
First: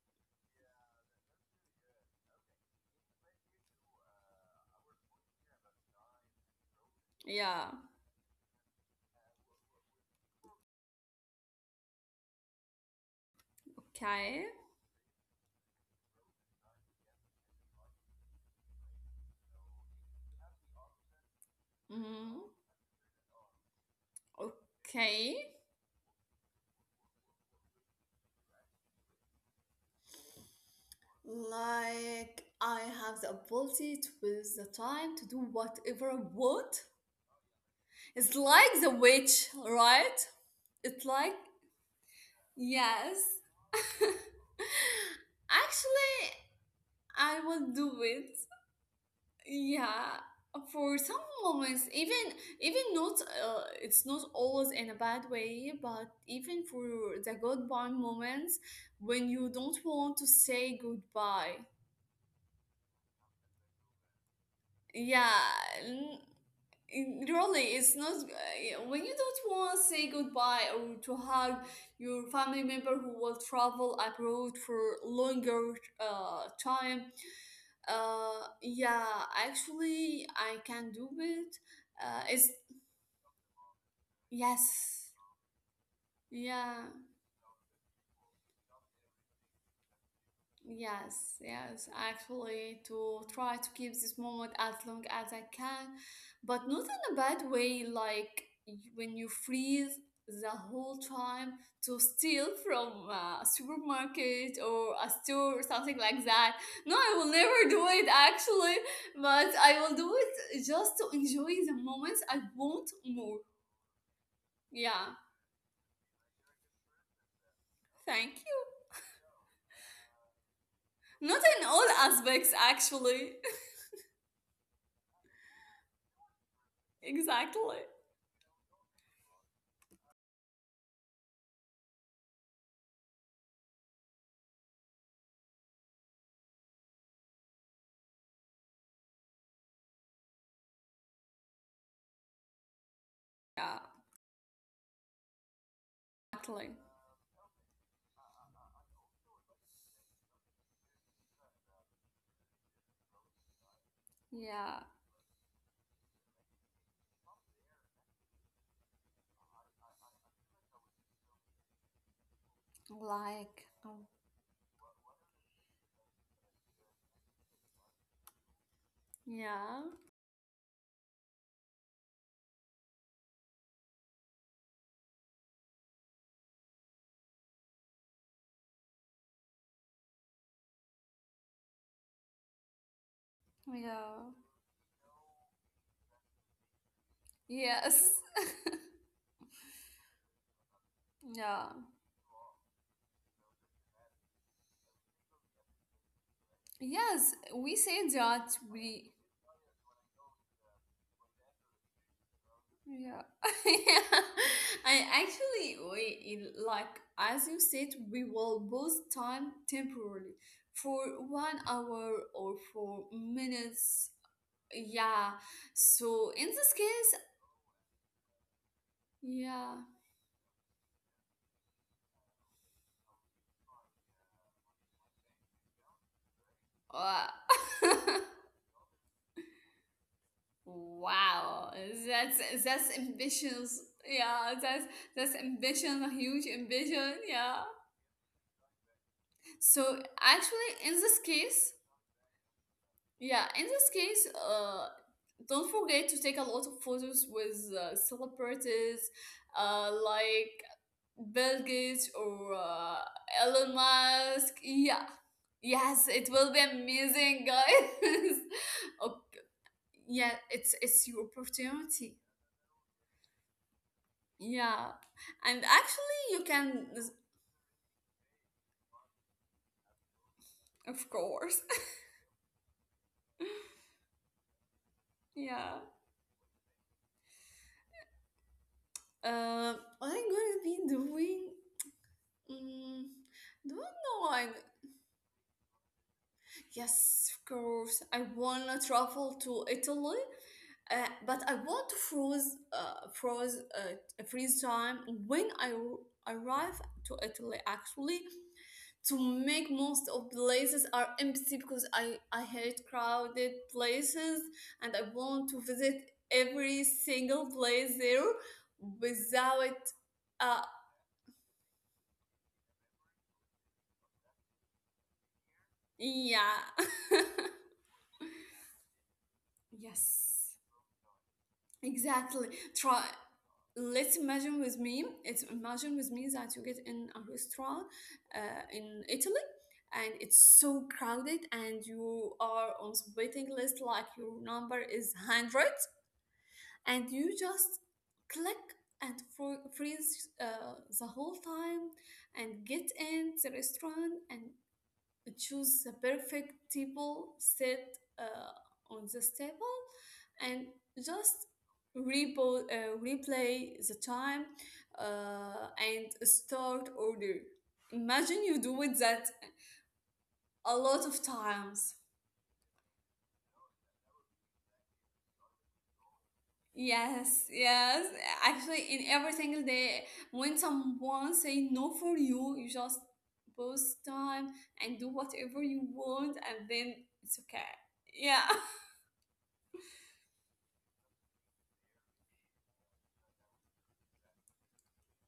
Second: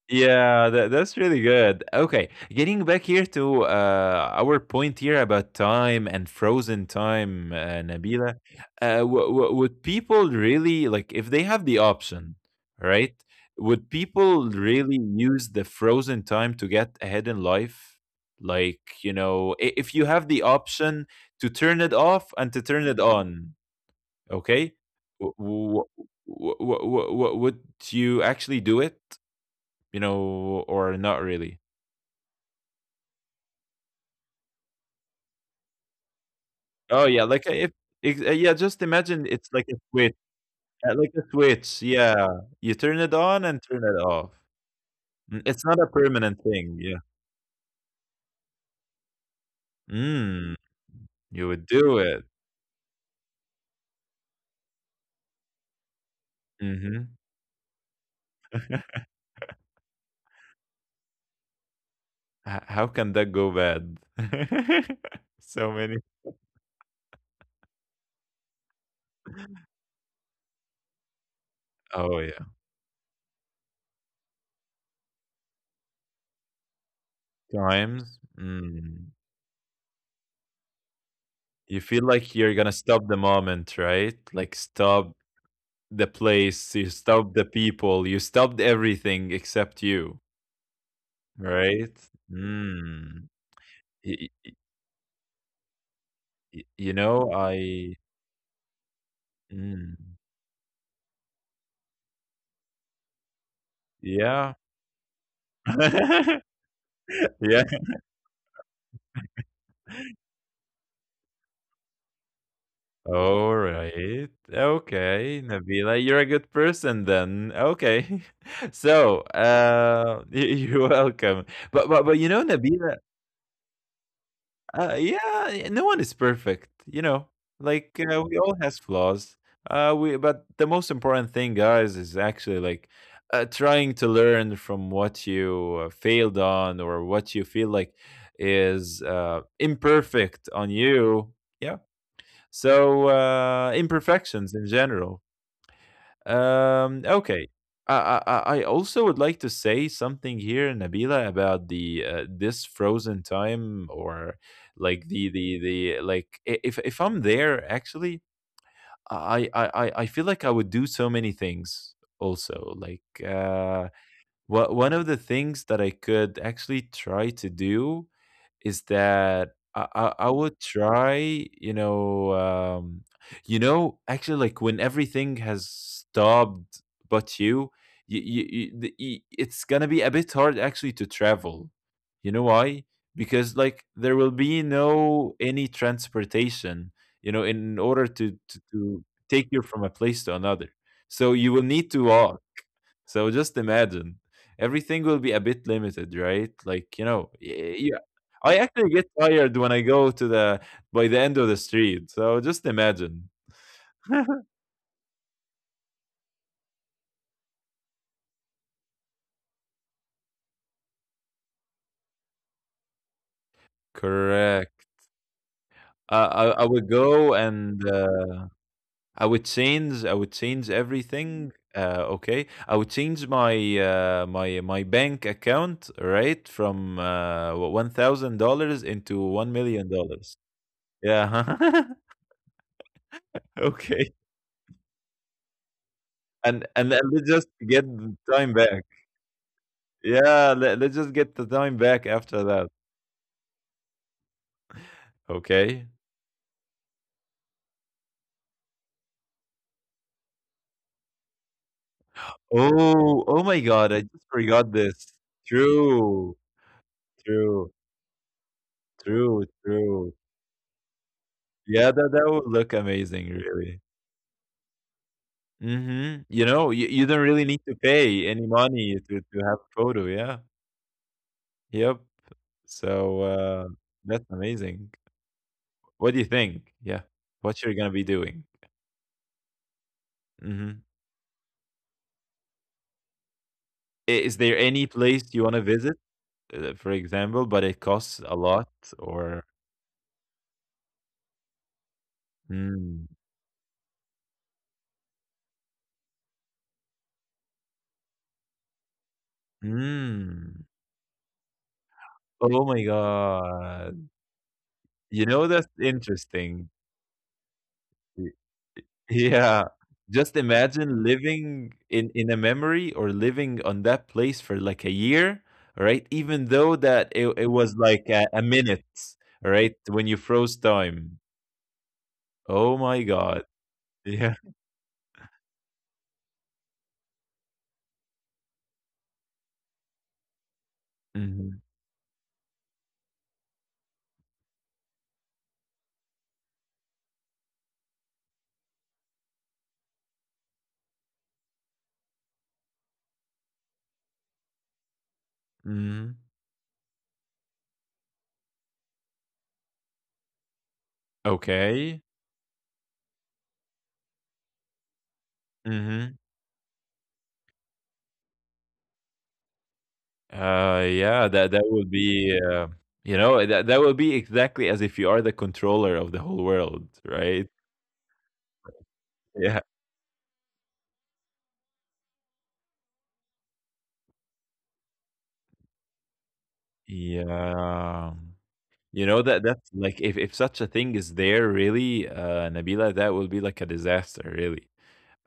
[SPEAKER 1] Yeah, that's really good. Okay, getting back here to our point here about time and frozen time,
[SPEAKER 2] Yeah.
[SPEAKER 1] Nabila. Would people really, like, if they have the option, right? Would
[SPEAKER 2] Okay.
[SPEAKER 1] people really use the frozen time to get ahead in life? Like, you know, if you have the option to turn it off
[SPEAKER 2] Mm,
[SPEAKER 1] and to turn it on, okay? Wh
[SPEAKER 2] okay.
[SPEAKER 1] wh wh wh wh wh would you actually do it, you know, or not really?
[SPEAKER 2] Like I have the ability to with the time to do whatever I want.
[SPEAKER 1] Oh, yeah, like, if ex
[SPEAKER 2] It's
[SPEAKER 1] yeah,
[SPEAKER 2] like
[SPEAKER 1] just
[SPEAKER 2] the
[SPEAKER 1] imagine
[SPEAKER 2] witch,
[SPEAKER 1] it's like a switch,
[SPEAKER 2] right?
[SPEAKER 1] uh,
[SPEAKER 2] It's
[SPEAKER 1] like a
[SPEAKER 2] like,
[SPEAKER 1] switch, yeah. You turn it
[SPEAKER 2] yes.
[SPEAKER 1] on and turn it off. Mm, it's not a
[SPEAKER 2] Actually,
[SPEAKER 1] permanent thing, yeah.
[SPEAKER 2] I will do it. Yeah.
[SPEAKER 1] Mm,
[SPEAKER 2] For some
[SPEAKER 1] you would
[SPEAKER 2] moments,
[SPEAKER 1] do it.
[SPEAKER 2] even even not it's not always in a bad way, but even for
[SPEAKER 1] Mhm.
[SPEAKER 2] the goodbye moments when you don't want to say goodbye.
[SPEAKER 1] H how can that go bad?
[SPEAKER 2] Yeah,
[SPEAKER 1] So many
[SPEAKER 2] n- it really it's not when you don't want to say goodbye or to hug your
[SPEAKER 1] Oh, yeah.
[SPEAKER 2] family member who will travel abroad for longer time.
[SPEAKER 1] Times?
[SPEAKER 2] Yeah,
[SPEAKER 1] Mm.
[SPEAKER 2] actually I can do it.
[SPEAKER 1] You feel
[SPEAKER 2] uh
[SPEAKER 1] like
[SPEAKER 2] it's
[SPEAKER 1] you're gonna stop the moment, right? Like,
[SPEAKER 2] yes,
[SPEAKER 1] stop the place,
[SPEAKER 2] yeah.
[SPEAKER 1] you stopped the people, you stopped everything except you,
[SPEAKER 2] Yes, yes,
[SPEAKER 1] right?
[SPEAKER 2] actually, to
[SPEAKER 1] Mm.
[SPEAKER 2] try to keep this
[SPEAKER 1] Y- y-
[SPEAKER 2] moment as long as I can, but not
[SPEAKER 1] you
[SPEAKER 2] in a
[SPEAKER 1] know,
[SPEAKER 2] bad way,
[SPEAKER 1] I.
[SPEAKER 2] like when you freeze
[SPEAKER 1] Mm.
[SPEAKER 2] the whole time to steal from a
[SPEAKER 1] Yeah.
[SPEAKER 2] supermarket or a store or something like that. No, I will
[SPEAKER 1] Yeah.
[SPEAKER 2] never do it actually, but I will do it just to enjoy the moments I want more.
[SPEAKER 1] All right.
[SPEAKER 2] Yeah,
[SPEAKER 1] Okay, Nabila, you're a good person then. Okay.
[SPEAKER 2] thank you.
[SPEAKER 1] So, you're
[SPEAKER 2] Not
[SPEAKER 1] welcome.
[SPEAKER 2] in all
[SPEAKER 1] But you know,
[SPEAKER 2] aspects,
[SPEAKER 1] Nabila,
[SPEAKER 2] actually.
[SPEAKER 1] Yeah, yeah, no one is perfect, you know.
[SPEAKER 2] Exactly.
[SPEAKER 1] Like we all has flaws. We But the most important thing, guys, is actually like trying to learn from what you failed on or what you feel like is imperfect on you. Yeah. So
[SPEAKER 2] Yeah,
[SPEAKER 1] imperfections in general.
[SPEAKER 2] exactly.
[SPEAKER 1] Okay. I, I I also would like to say something here, Nabila, about the this frozen time, or
[SPEAKER 2] Yeah,
[SPEAKER 1] like if I'm there actually, I feel like I would do so many things also. Like
[SPEAKER 2] like,
[SPEAKER 1] what one of the things that I could actually try to do is that
[SPEAKER 2] yeah,
[SPEAKER 1] I would try, you know, um, you know, actually, like when everything has stopped, but you, the, y it's gonna be a bit hard actually to travel. You know why? Because like there
[SPEAKER 2] yeah,
[SPEAKER 1] will be no any transportation, you know, in order
[SPEAKER 2] yes,
[SPEAKER 1] to take you from a place to another. So you will
[SPEAKER 2] yeah,
[SPEAKER 1] need to walk, so just imagine, everything will be a bit limited, right? Like, you know,
[SPEAKER 2] yes. We
[SPEAKER 1] yeah.
[SPEAKER 2] say that
[SPEAKER 1] I actually get
[SPEAKER 2] we,
[SPEAKER 1] tired when I go to the by the end of the street. So just imagine.
[SPEAKER 2] yeah, yeah. And actually, we like as you said, we will pause time temporarily for 1 hour or for minutes.
[SPEAKER 1] Correct.
[SPEAKER 2] Yeah.
[SPEAKER 1] I,
[SPEAKER 2] So
[SPEAKER 1] I
[SPEAKER 2] in
[SPEAKER 1] I
[SPEAKER 2] this
[SPEAKER 1] would
[SPEAKER 2] case,
[SPEAKER 1] go and I would
[SPEAKER 2] yeah.
[SPEAKER 1] change. I would change everything. Okay, I would change my my bank account right from
[SPEAKER 2] Uh,
[SPEAKER 1] one thousand dollars into $1 million.
[SPEAKER 2] Wow,
[SPEAKER 1] Yeah.
[SPEAKER 2] that's ambitious.
[SPEAKER 1] Okay.
[SPEAKER 2] Yeah, that's ambition, a huge
[SPEAKER 1] And then
[SPEAKER 2] ambition.
[SPEAKER 1] let's just
[SPEAKER 2] Yeah.
[SPEAKER 1] get the time back.
[SPEAKER 2] So
[SPEAKER 1] Yeah,
[SPEAKER 2] actually,
[SPEAKER 1] let's just get the time back after that.
[SPEAKER 2] yeah, in this case, don't
[SPEAKER 1] Okay.
[SPEAKER 2] forget to take a lot of photos with celebrities, like Bill Gates or
[SPEAKER 1] Oh, oh my
[SPEAKER 2] Elon
[SPEAKER 1] God! I just
[SPEAKER 2] Musk.
[SPEAKER 1] forgot
[SPEAKER 2] Yeah.
[SPEAKER 1] this.
[SPEAKER 2] Yes, it
[SPEAKER 1] True,
[SPEAKER 2] will be amazing,
[SPEAKER 1] true,
[SPEAKER 2] guys. Oh,
[SPEAKER 1] true, true.
[SPEAKER 2] yeah, it's your
[SPEAKER 1] Yeah, that
[SPEAKER 2] opportunity.
[SPEAKER 1] that would look amazing, really.
[SPEAKER 2] Yeah, and
[SPEAKER 1] Mm-hmm.
[SPEAKER 2] actually, you
[SPEAKER 1] You know,
[SPEAKER 2] can,
[SPEAKER 1] you don't really need to pay any money to have a photo. Yeah.
[SPEAKER 2] of course.
[SPEAKER 1] Yep. So that's amazing.
[SPEAKER 2] Yeah.
[SPEAKER 1] What do you think? Yeah. What you're gonna be doing?
[SPEAKER 2] Uh, what I'm gonna
[SPEAKER 1] Mm-hmm.
[SPEAKER 2] be doing? Mm, don't know.
[SPEAKER 1] Is there any place you want to visit? Uh, for
[SPEAKER 2] Yes,
[SPEAKER 1] example,
[SPEAKER 2] of
[SPEAKER 1] but it
[SPEAKER 2] course.
[SPEAKER 1] costs
[SPEAKER 2] I
[SPEAKER 1] a lot
[SPEAKER 2] wanna travel
[SPEAKER 1] or
[SPEAKER 2] to Italy, but I want to
[SPEAKER 1] mm,
[SPEAKER 2] a freeze time when arrive to Italy. Actually, to make most of
[SPEAKER 1] mm.
[SPEAKER 2] places are empty because I
[SPEAKER 1] Oh
[SPEAKER 2] hate
[SPEAKER 1] my
[SPEAKER 2] crowded
[SPEAKER 1] God.
[SPEAKER 2] places, and I
[SPEAKER 1] You
[SPEAKER 2] want
[SPEAKER 1] know,
[SPEAKER 2] to
[SPEAKER 1] that's
[SPEAKER 2] visit
[SPEAKER 1] interesting.
[SPEAKER 2] every single place there
[SPEAKER 1] Y- Yeah.
[SPEAKER 2] without,
[SPEAKER 1] Just
[SPEAKER 2] uh,
[SPEAKER 1] imagine living in a memory or living on that place for like a year, right? Even
[SPEAKER 2] yeah.
[SPEAKER 1] though that it was like a minute, right? When you froze
[SPEAKER 2] Yes,
[SPEAKER 1] time.
[SPEAKER 2] exactly.
[SPEAKER 1] Oh my
[SPEAKER 2] Try
[SPEAKER 1] God.
[SPEAKER 2] let's
[SPEAKER 1] Yeah.
[SPEAKER 2] imagine with me it's Imagine with me that you get in a restaurant in Italy, and it's so crowded,
[SPEAKER 1] hmm
[SPEAKER 2] and you are on the waiting list like your number is 100. And you just click and freeze the whole time and get in the restaurant and choose the
[SPEAKER 1] hmm
[SPEAKER 2] perfect table, sit on this table, and just
[SPEAKER 1] Okay.
[SPEAKER 2] replay the time,
[SPEAKER 1] hmm
[SPEAKER 2] and start order. Imagine you do it that a lot of
[SPEAKER 1] Yeah, that that would
[SPEAKER 2] times.
[SPEAKER 1] be, you know, that that would be exactly as if you are the controller of the whole world,
[SPEAKER 2] Yes,
[SPEAKER 1] right?
[SPEAKER 2] yes. Actually, in every
[SPEAKER 1] Yeah,
[SPEAKER 2] single day, when someone say no for you, you just post time and do whatever you want, and then it's okay.
[SPEAKER 1] yeah.
[SPEAKER 2] Yeah.
[SPEAKER 1] You know that that's like if such a thing is there, really, Nabila, that will be like a disaster, really.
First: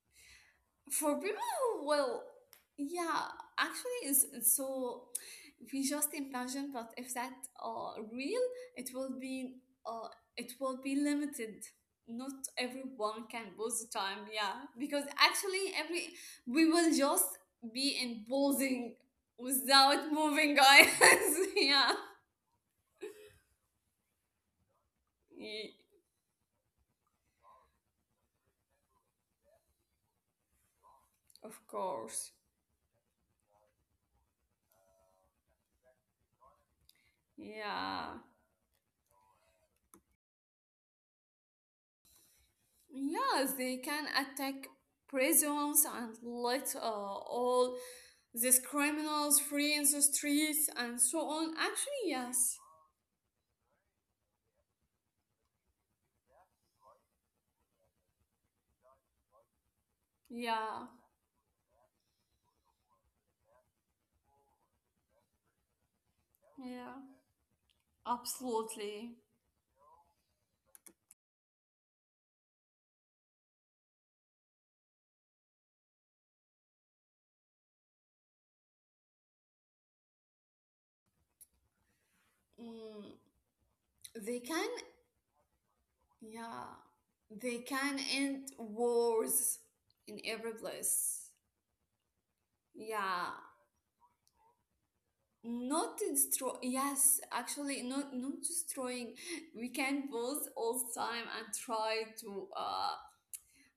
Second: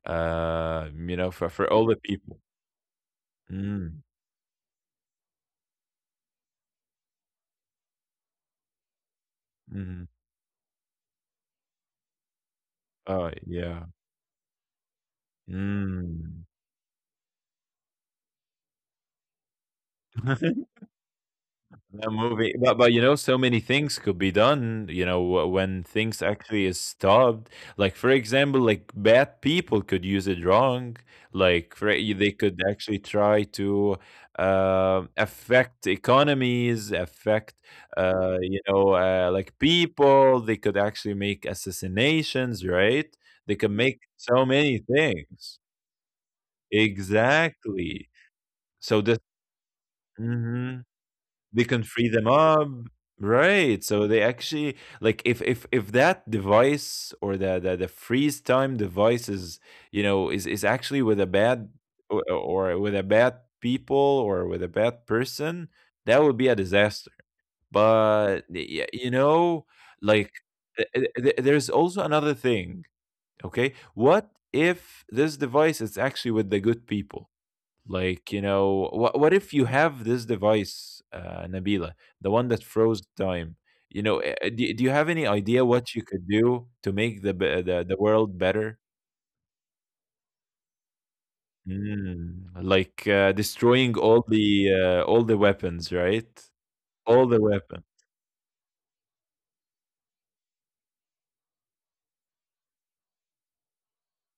[SPEAKER 1] You
[SPEAKER 2] For
[SPEAKER 1] know, for
[SPEAKER 2] people,
[SPEAKER 1] all the
[SPEAKER 2] well,
[SPEAKER 1] people.
[SPEAKER 2] yeah,
[SPEAKER 1] Mm,
[SPEAKER 2] actually is so, we just imagine, but if that real, it will be
[SPEAKER 1] mm.
[SPEAKER 2] uh limited. Not everyone
[SPEAKER 1] Oh,
[SPEAKER 2] can
[SPEAKER 1] yeah.
[SPEAKER 2] pose the time, yeah, because actually every
[SPEAKER 1] Mm.
[SPEAKER 2] we will just be in posing without moving, guys. Yeah.
[SPEAKER 1] That movie, but you know, so many things could be done. You know,
[SPEAKER 2] Ye-
[SPEAKER 1] when things actually is stopped, like for example, like bad people could use it wrong.
[SPEAKER 2] of
[SPEAKER 1] Like for, they
[SPEAKER 2] course,
[SPEAKER 1] could actually try to affect economies, affect
[SPEAKER 2] yeah,
[SPEAKER 1] you know, like people. They could actually make assassinations, right?
[SPEAKER 2] yeah,
[SPEAKER 1] They could
[SPEAKER 2] they
[SPEAKER 1] make
[SPEAKER 2] can
[SPEAKER 1] so
[SPEAKER 2] attack
[SPEAKER 1] many things.
[SPEAKER 2] prisons and let all
[SPEAKER 1] Exactly.
[SPEAKER 2] these
[SPEAKER 1] So this.
[SPEAKER 2] criminals free in the streets
[SPEAKER 1] Mm-hmm.
[SPEAKER 2] and so on.
[SPEAKER 1] They can
[SPEAKER 2] Actually,
[SPEAKER 1] free them
[SPEAKER 2] yes.
[SPEAKER 1] up. Right. So they actually like if that device or the freeze time device is is
[SPEAKER 2] Yeah,
[SPEAKER 1] actually with a bad or with a bad people or with a bad person, that would be a
[SPEAKER 2] yeah,
[SPEAKER 1] disaster. But
[SPEAKER 2] absolutely.
[SPEAKER 1] like there's also another thing. Okay, what if this device is actually with the good people? Like, you know, what if you have this device, Nabila, the one that
[SPEAKER 2] Mm,
[SPEAKER 1] froze time? You know,
[SPEAKER 2] they can,
[SPEAKER 1] do you have any idea what you could do
[SPEAKER 2] yeah,
[SPEAKER 1] to make
[SPEAKER 2] they
[SPEAKER 1] the
[SPEAKER 2] can
[SPEAKER 1] world
[SPEAKER 2] end
[SPEAKER 1] better?
[SPEAKER 2] wars in every place.
[SPEAKER 1] Mm, like
[SPEAKER 2] Yeah,
[SPEAKER 1] destroying all the weapons,
[SPEAKER 2] not
[SPEAKER 1] right?
[SPEAKER 2] destroy.
[SPEAKER 1] All the
[SPEAKER 2] Yes,
[SPEAKER 1] weapons.
[SPEAKER 2] actually, not destroying. We can both all the time and try to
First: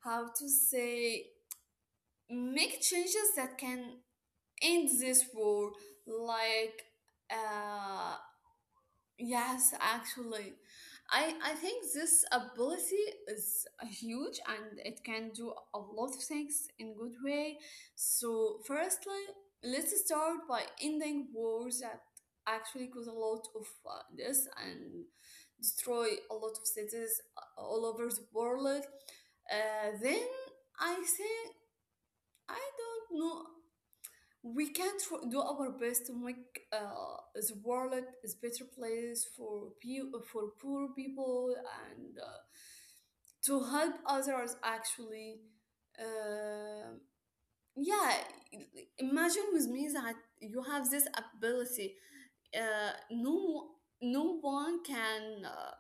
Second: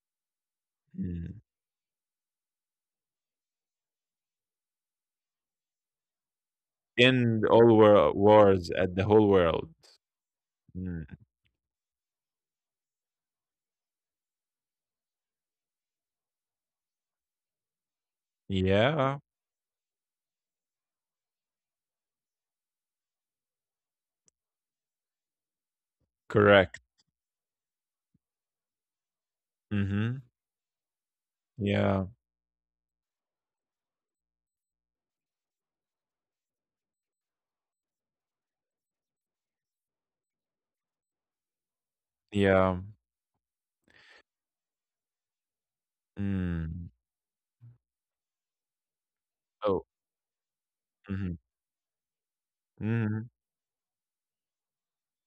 [SPEAKER 2] how to say,
[SPEAKER 1] Mm.
[SPEAKER 2] make changes that can in this world, like
[SPEAKER 1] End all
[SPEAKER 2] uh
[SPEAKER 1] wars at the whole world.
[SPEAKER 2] yes, actually,
[SPEAKER 1] Mm.
[SPEAKER 2] I think this ability is huge and it can do a lot of things in good way, so
[SPEAKER 1] Yeah,
[SPEAKER 2] firstly let's start by ending wars that actually cause a lot of this, and destroy a lot of
[SPEAKER 1] correct.
[SPEAKER 2] cities all over the world,
[SPEAKER 1] Mm-hmm.
[SPEAKER 2] then I think,
[SPEAKER 1] Yeah,
[SPEAKER 2] I don't know, we can do our best to make the world is better place for poor people, and
[SPEAKER 1] yeah.
[SPEAKER 2] to help others actually. uh,
[SPEAKER 1] Mm.
[SPEAKER 2] yeah. Imagine with me
[SPEAKER 1] Oh,
[SPEAKER 2] that you have this
[SPEAKER 1] mm-hmm.
[SPEAKER 2] ability,
[SPEAKER 1] Mm-hmm.
[SPEAKER 2] no, no one can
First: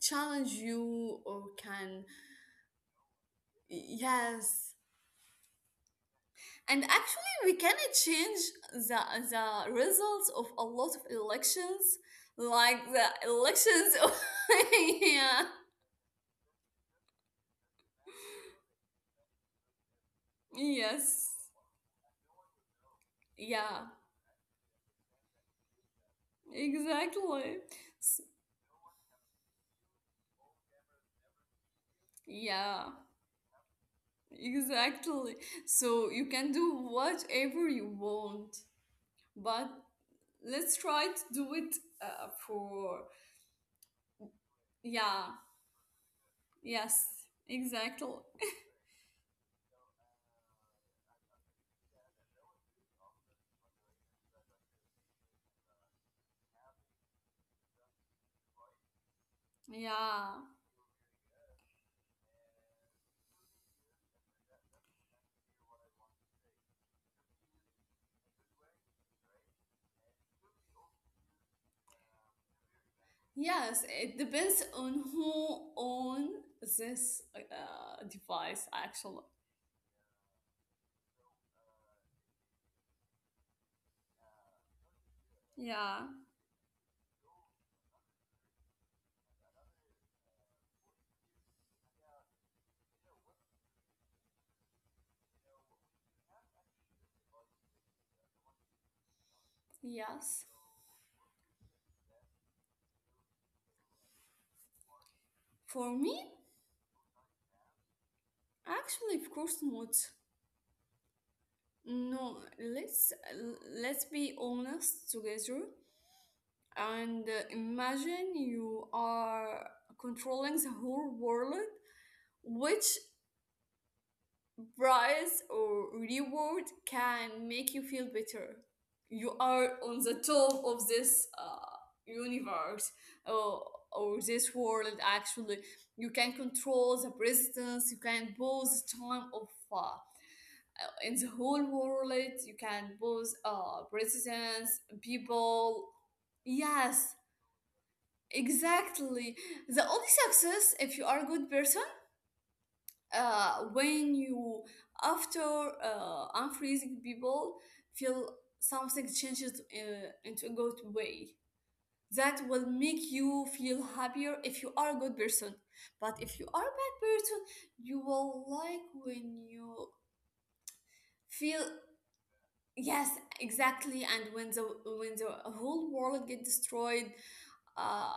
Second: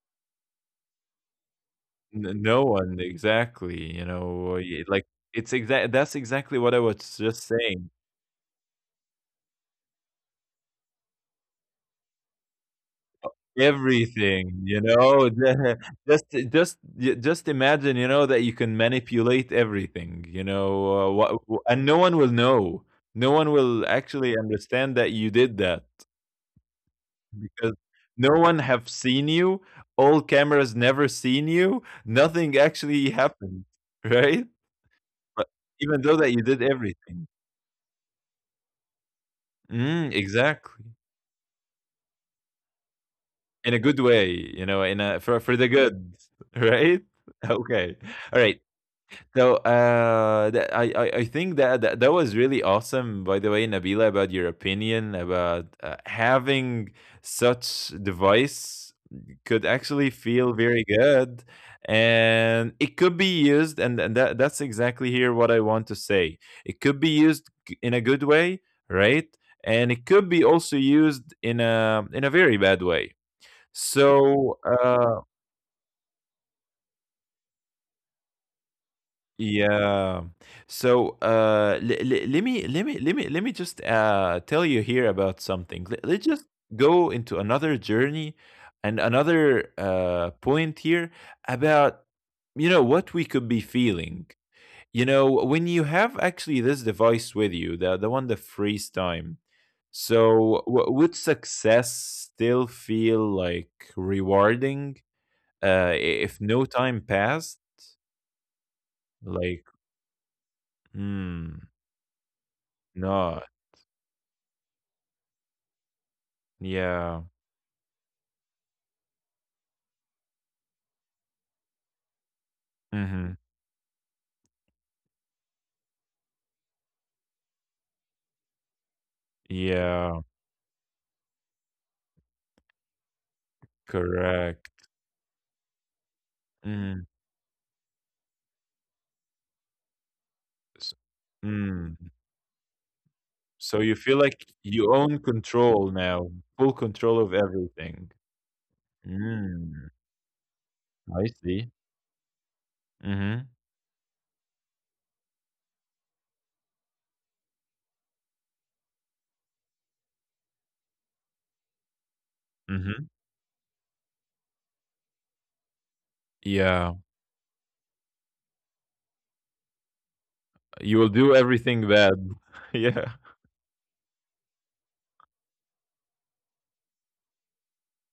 [SPEAKER 2] challenge you or can,
[SPEAKER 1] N no one, exactly,
[SPEAKER 2] yes.
[SPEAKER 1] it's exactly what
[SPEAKER 2] And
[SPEAKER 1] I was
[SPEAKER 2] actually,
[SPEAKER 1] just
[SPEAKER 2] we can
[SPEAKER 1] saying.
[SPEAKER 2] change the the results of a lot of elections, like the elections. Of,
[SPEAKER 1] Everything, you know,
[SPEAKER 2] yeah.
[SPEAKER 1] ju just just ju just imagine, you know, that you can manipulate everything, you know, wha
[SPEAKER 2] Yes.
[SPEAKER 1] wha and no one will know. No one will
[SPEAKER 2] Yeah.
[SPEAKER 1] actually understand that you did that
[SPEAKER 2] Exactly.
[SPEAKER 1] because
[SPEAKER 2] S-
[SPEAKER 1] no one have seen you, all cameras never seen you, nothing
[SPEAKER 2] Yeah.
[SPEAKER 1] actually happened, right?
[SPEAKER 2] Exactly.
[SPEAKER 1] But even
[SPEAKER 2] So
[SPEAKER 1] though
[SPEAKER 2] you
[SPEAKER 1] that you
[SPEAKER 2] can
[SPEAKER 1] did
[SPEAKER 2] do
[SPEAKER 1] everything.
[SPEAKER 2] whatever you want, but
[SPEAKER 1] Mm,
[SPEAKER 2] let's
[SPEAKER 1] exactly.
[SPEAKER 2] try to do it for.
[SPEAKER 1] In a good way, you know, in a
[SPEAKER 2] Yeah.
[SPEAKER 1] for the good, right?
[SPEAKER 2] Yes.
[SPEAKER 1] Okay.
[SPEAKER 2] Exactly.
[SPEAKER 1] All right. So that, I think that, that was really awesome by the way Nabila about your opinion about having such device could actually
[SPEAKER 2] Yeah.
[SPEAKER 1] feel very good and it could be used and that that's exactly here what I want to say. It could be used in a good way, right? And it could be also used in a very bad way
[SPEAKER 2] Yes, it
[SPEAKER 1] so,
[SPEAKER 2] depends on who own this device actually.
[SPEAKER 1] yeah. So, l l let me just tell you here about something.
[SPEAKER 2] Yeah.
[SPEAKER 1] Let's just go into another journey and another point here about you know what we could be feeling. You know, when you have actually this device with you, the one that frees time.
[SPEAKER 2] Yes.
[SPEAKER 1] So, w would success still feel like rewarding,
[SPEAKER 2] For
[SPEAKER 1] uh, i-
[SPEAKER 2] me,
[SPEAKER 1] if no time passed?
[SPEAKER 2] actually, of course
[SPEAKER 1] Like
[SPEAKER 2] not.
[SPEAKER 1] Mm,
[SPEAKER 2] No, let's
[SPEAKER 1] no,
[SPEAKER 2] let's be honest together,
[SPEAKER 1] yeah,
[SPEAKER 2] and imagine you are controlling the whole world, which
[SPEAKER 1] mhm,
[SPEAKER 2] prize or reward can make you feel better. You are on the
[SPEAKER 1] yeah,
[SPEAKER 2] top of this universe, or, or this
[SPEAKER 1] correct,
[SPEAKER 2] world, actually. You can control
[SPEAKER 1] mm,
[SPEAKER 2] the presidents, you can pause the time of.
[SPEAKER 1] s
[SPEAKER 2] In the whole
[SPEAKER 1] mm,
[SPEAKER 2] world, you can pose
[SPEAKER 1] so you feel like
[SPEAKER 2] presidents,
[SPEAKER 1] you own control
[SPEAKER 2] people.
[SPEAKER 1] now, full control
[SPEAKER 2] Yes,
[SPEAKER 1] of everything.
[SPEAKER 2] exactly.
[SPEAKER 1] Mm,
[SPEAKER 2] The only success, if you are
[SPEAKER 1] I
[SPEAKER 2] a good
[SPEAKER 1] see,
[SPEAKER 2] person,
[SPEAKER 1] mhm,
[SPEAKER 2] when you after unfreezing people feel something changes into a good way, that will
[SPEAKER 1] mhm,
[SPEAKER 2] make you feel happier if you are a good person. But if you are a
[SPEAKER 1] yeah,
[SPEAKER 2] bad person, you will like when you
[SPEAKER 1] you will do
[SPEAKER 2] feel,
[SPEAKER 1] everything bad,
[SPEAKER 2] yes,
[SPEAKER 1] yeah,
[SPEAKER 2] exactly, and when the whole world get destroyed, uh,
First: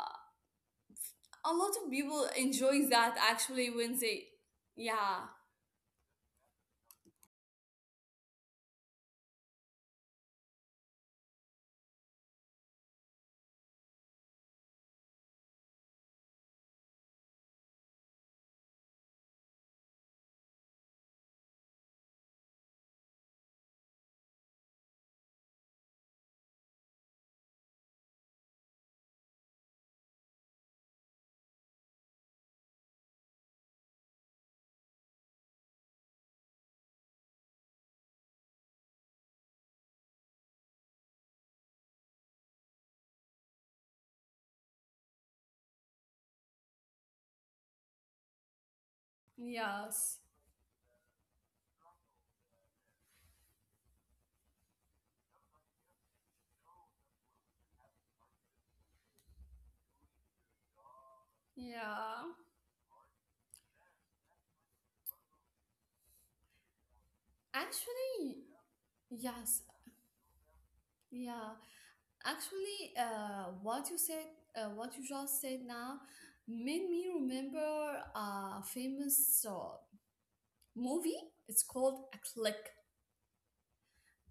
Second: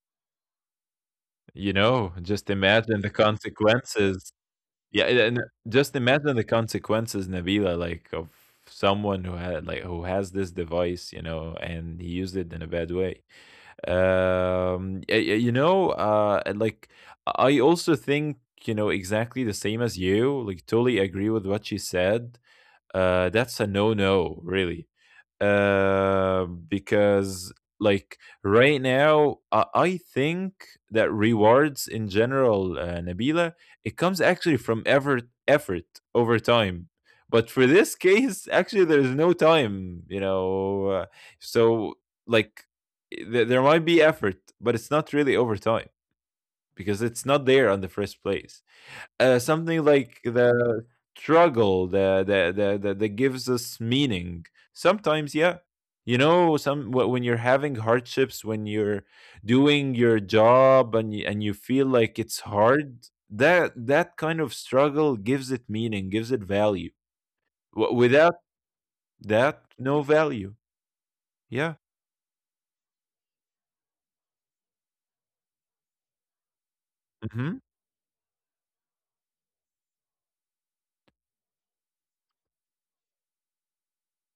[SPEAKER 2] a lot
[SPEAKER 1] you
[SPEAKER 2] of
[SPEAKER 1] know,
[SPEAKER 2] people
[SPEAKER 1] just
[SPEAKER 2] enjoy
[SPEAKER 1] imagine the
[SPEAKER 2] that actually when they,
[SPEAKER 1] consequences. Yeah, and
[SPEAKER 2] yeah,
[SPEAKER 1] and just imagine the consequences, Nabila, like of someone who had like who has this device, you know, and he used it in a bad way. You know, and, like I also think you know exactly the same as you. Like, totally agree with what she said that's a no-no, really. Because like right now, I think that rewards in general, Nabila, it comes actually from effort, effort over time. But for this case, actually, there's no time, you know. So like, there might be effort, but it's not really over time because it's not there on the first place. Something
[SPEAKER 2] yes,
[SPEAKER 1] like the struggle that gives us meaning. Sometimes, yeah, you know, when you're having hardships, when you're doing your job and you feel
[SPEAKER 2] yeah.
[SPEAKER 1] like it's hard, that kind of struggle gives it meaning, gives it value. Without
[SPEAKER 2] Actually, yes,
[SPEAKER 1] that, no value.
[SPEAKER 2] yeah.
[SPEAKER 1] Yeah.
[SPEAKER 2] Actually, what you just said now, made me
[SPEAKER 1] Mm-hmm.
[SPEAKER 2] remember a famous movie. It's called A Click.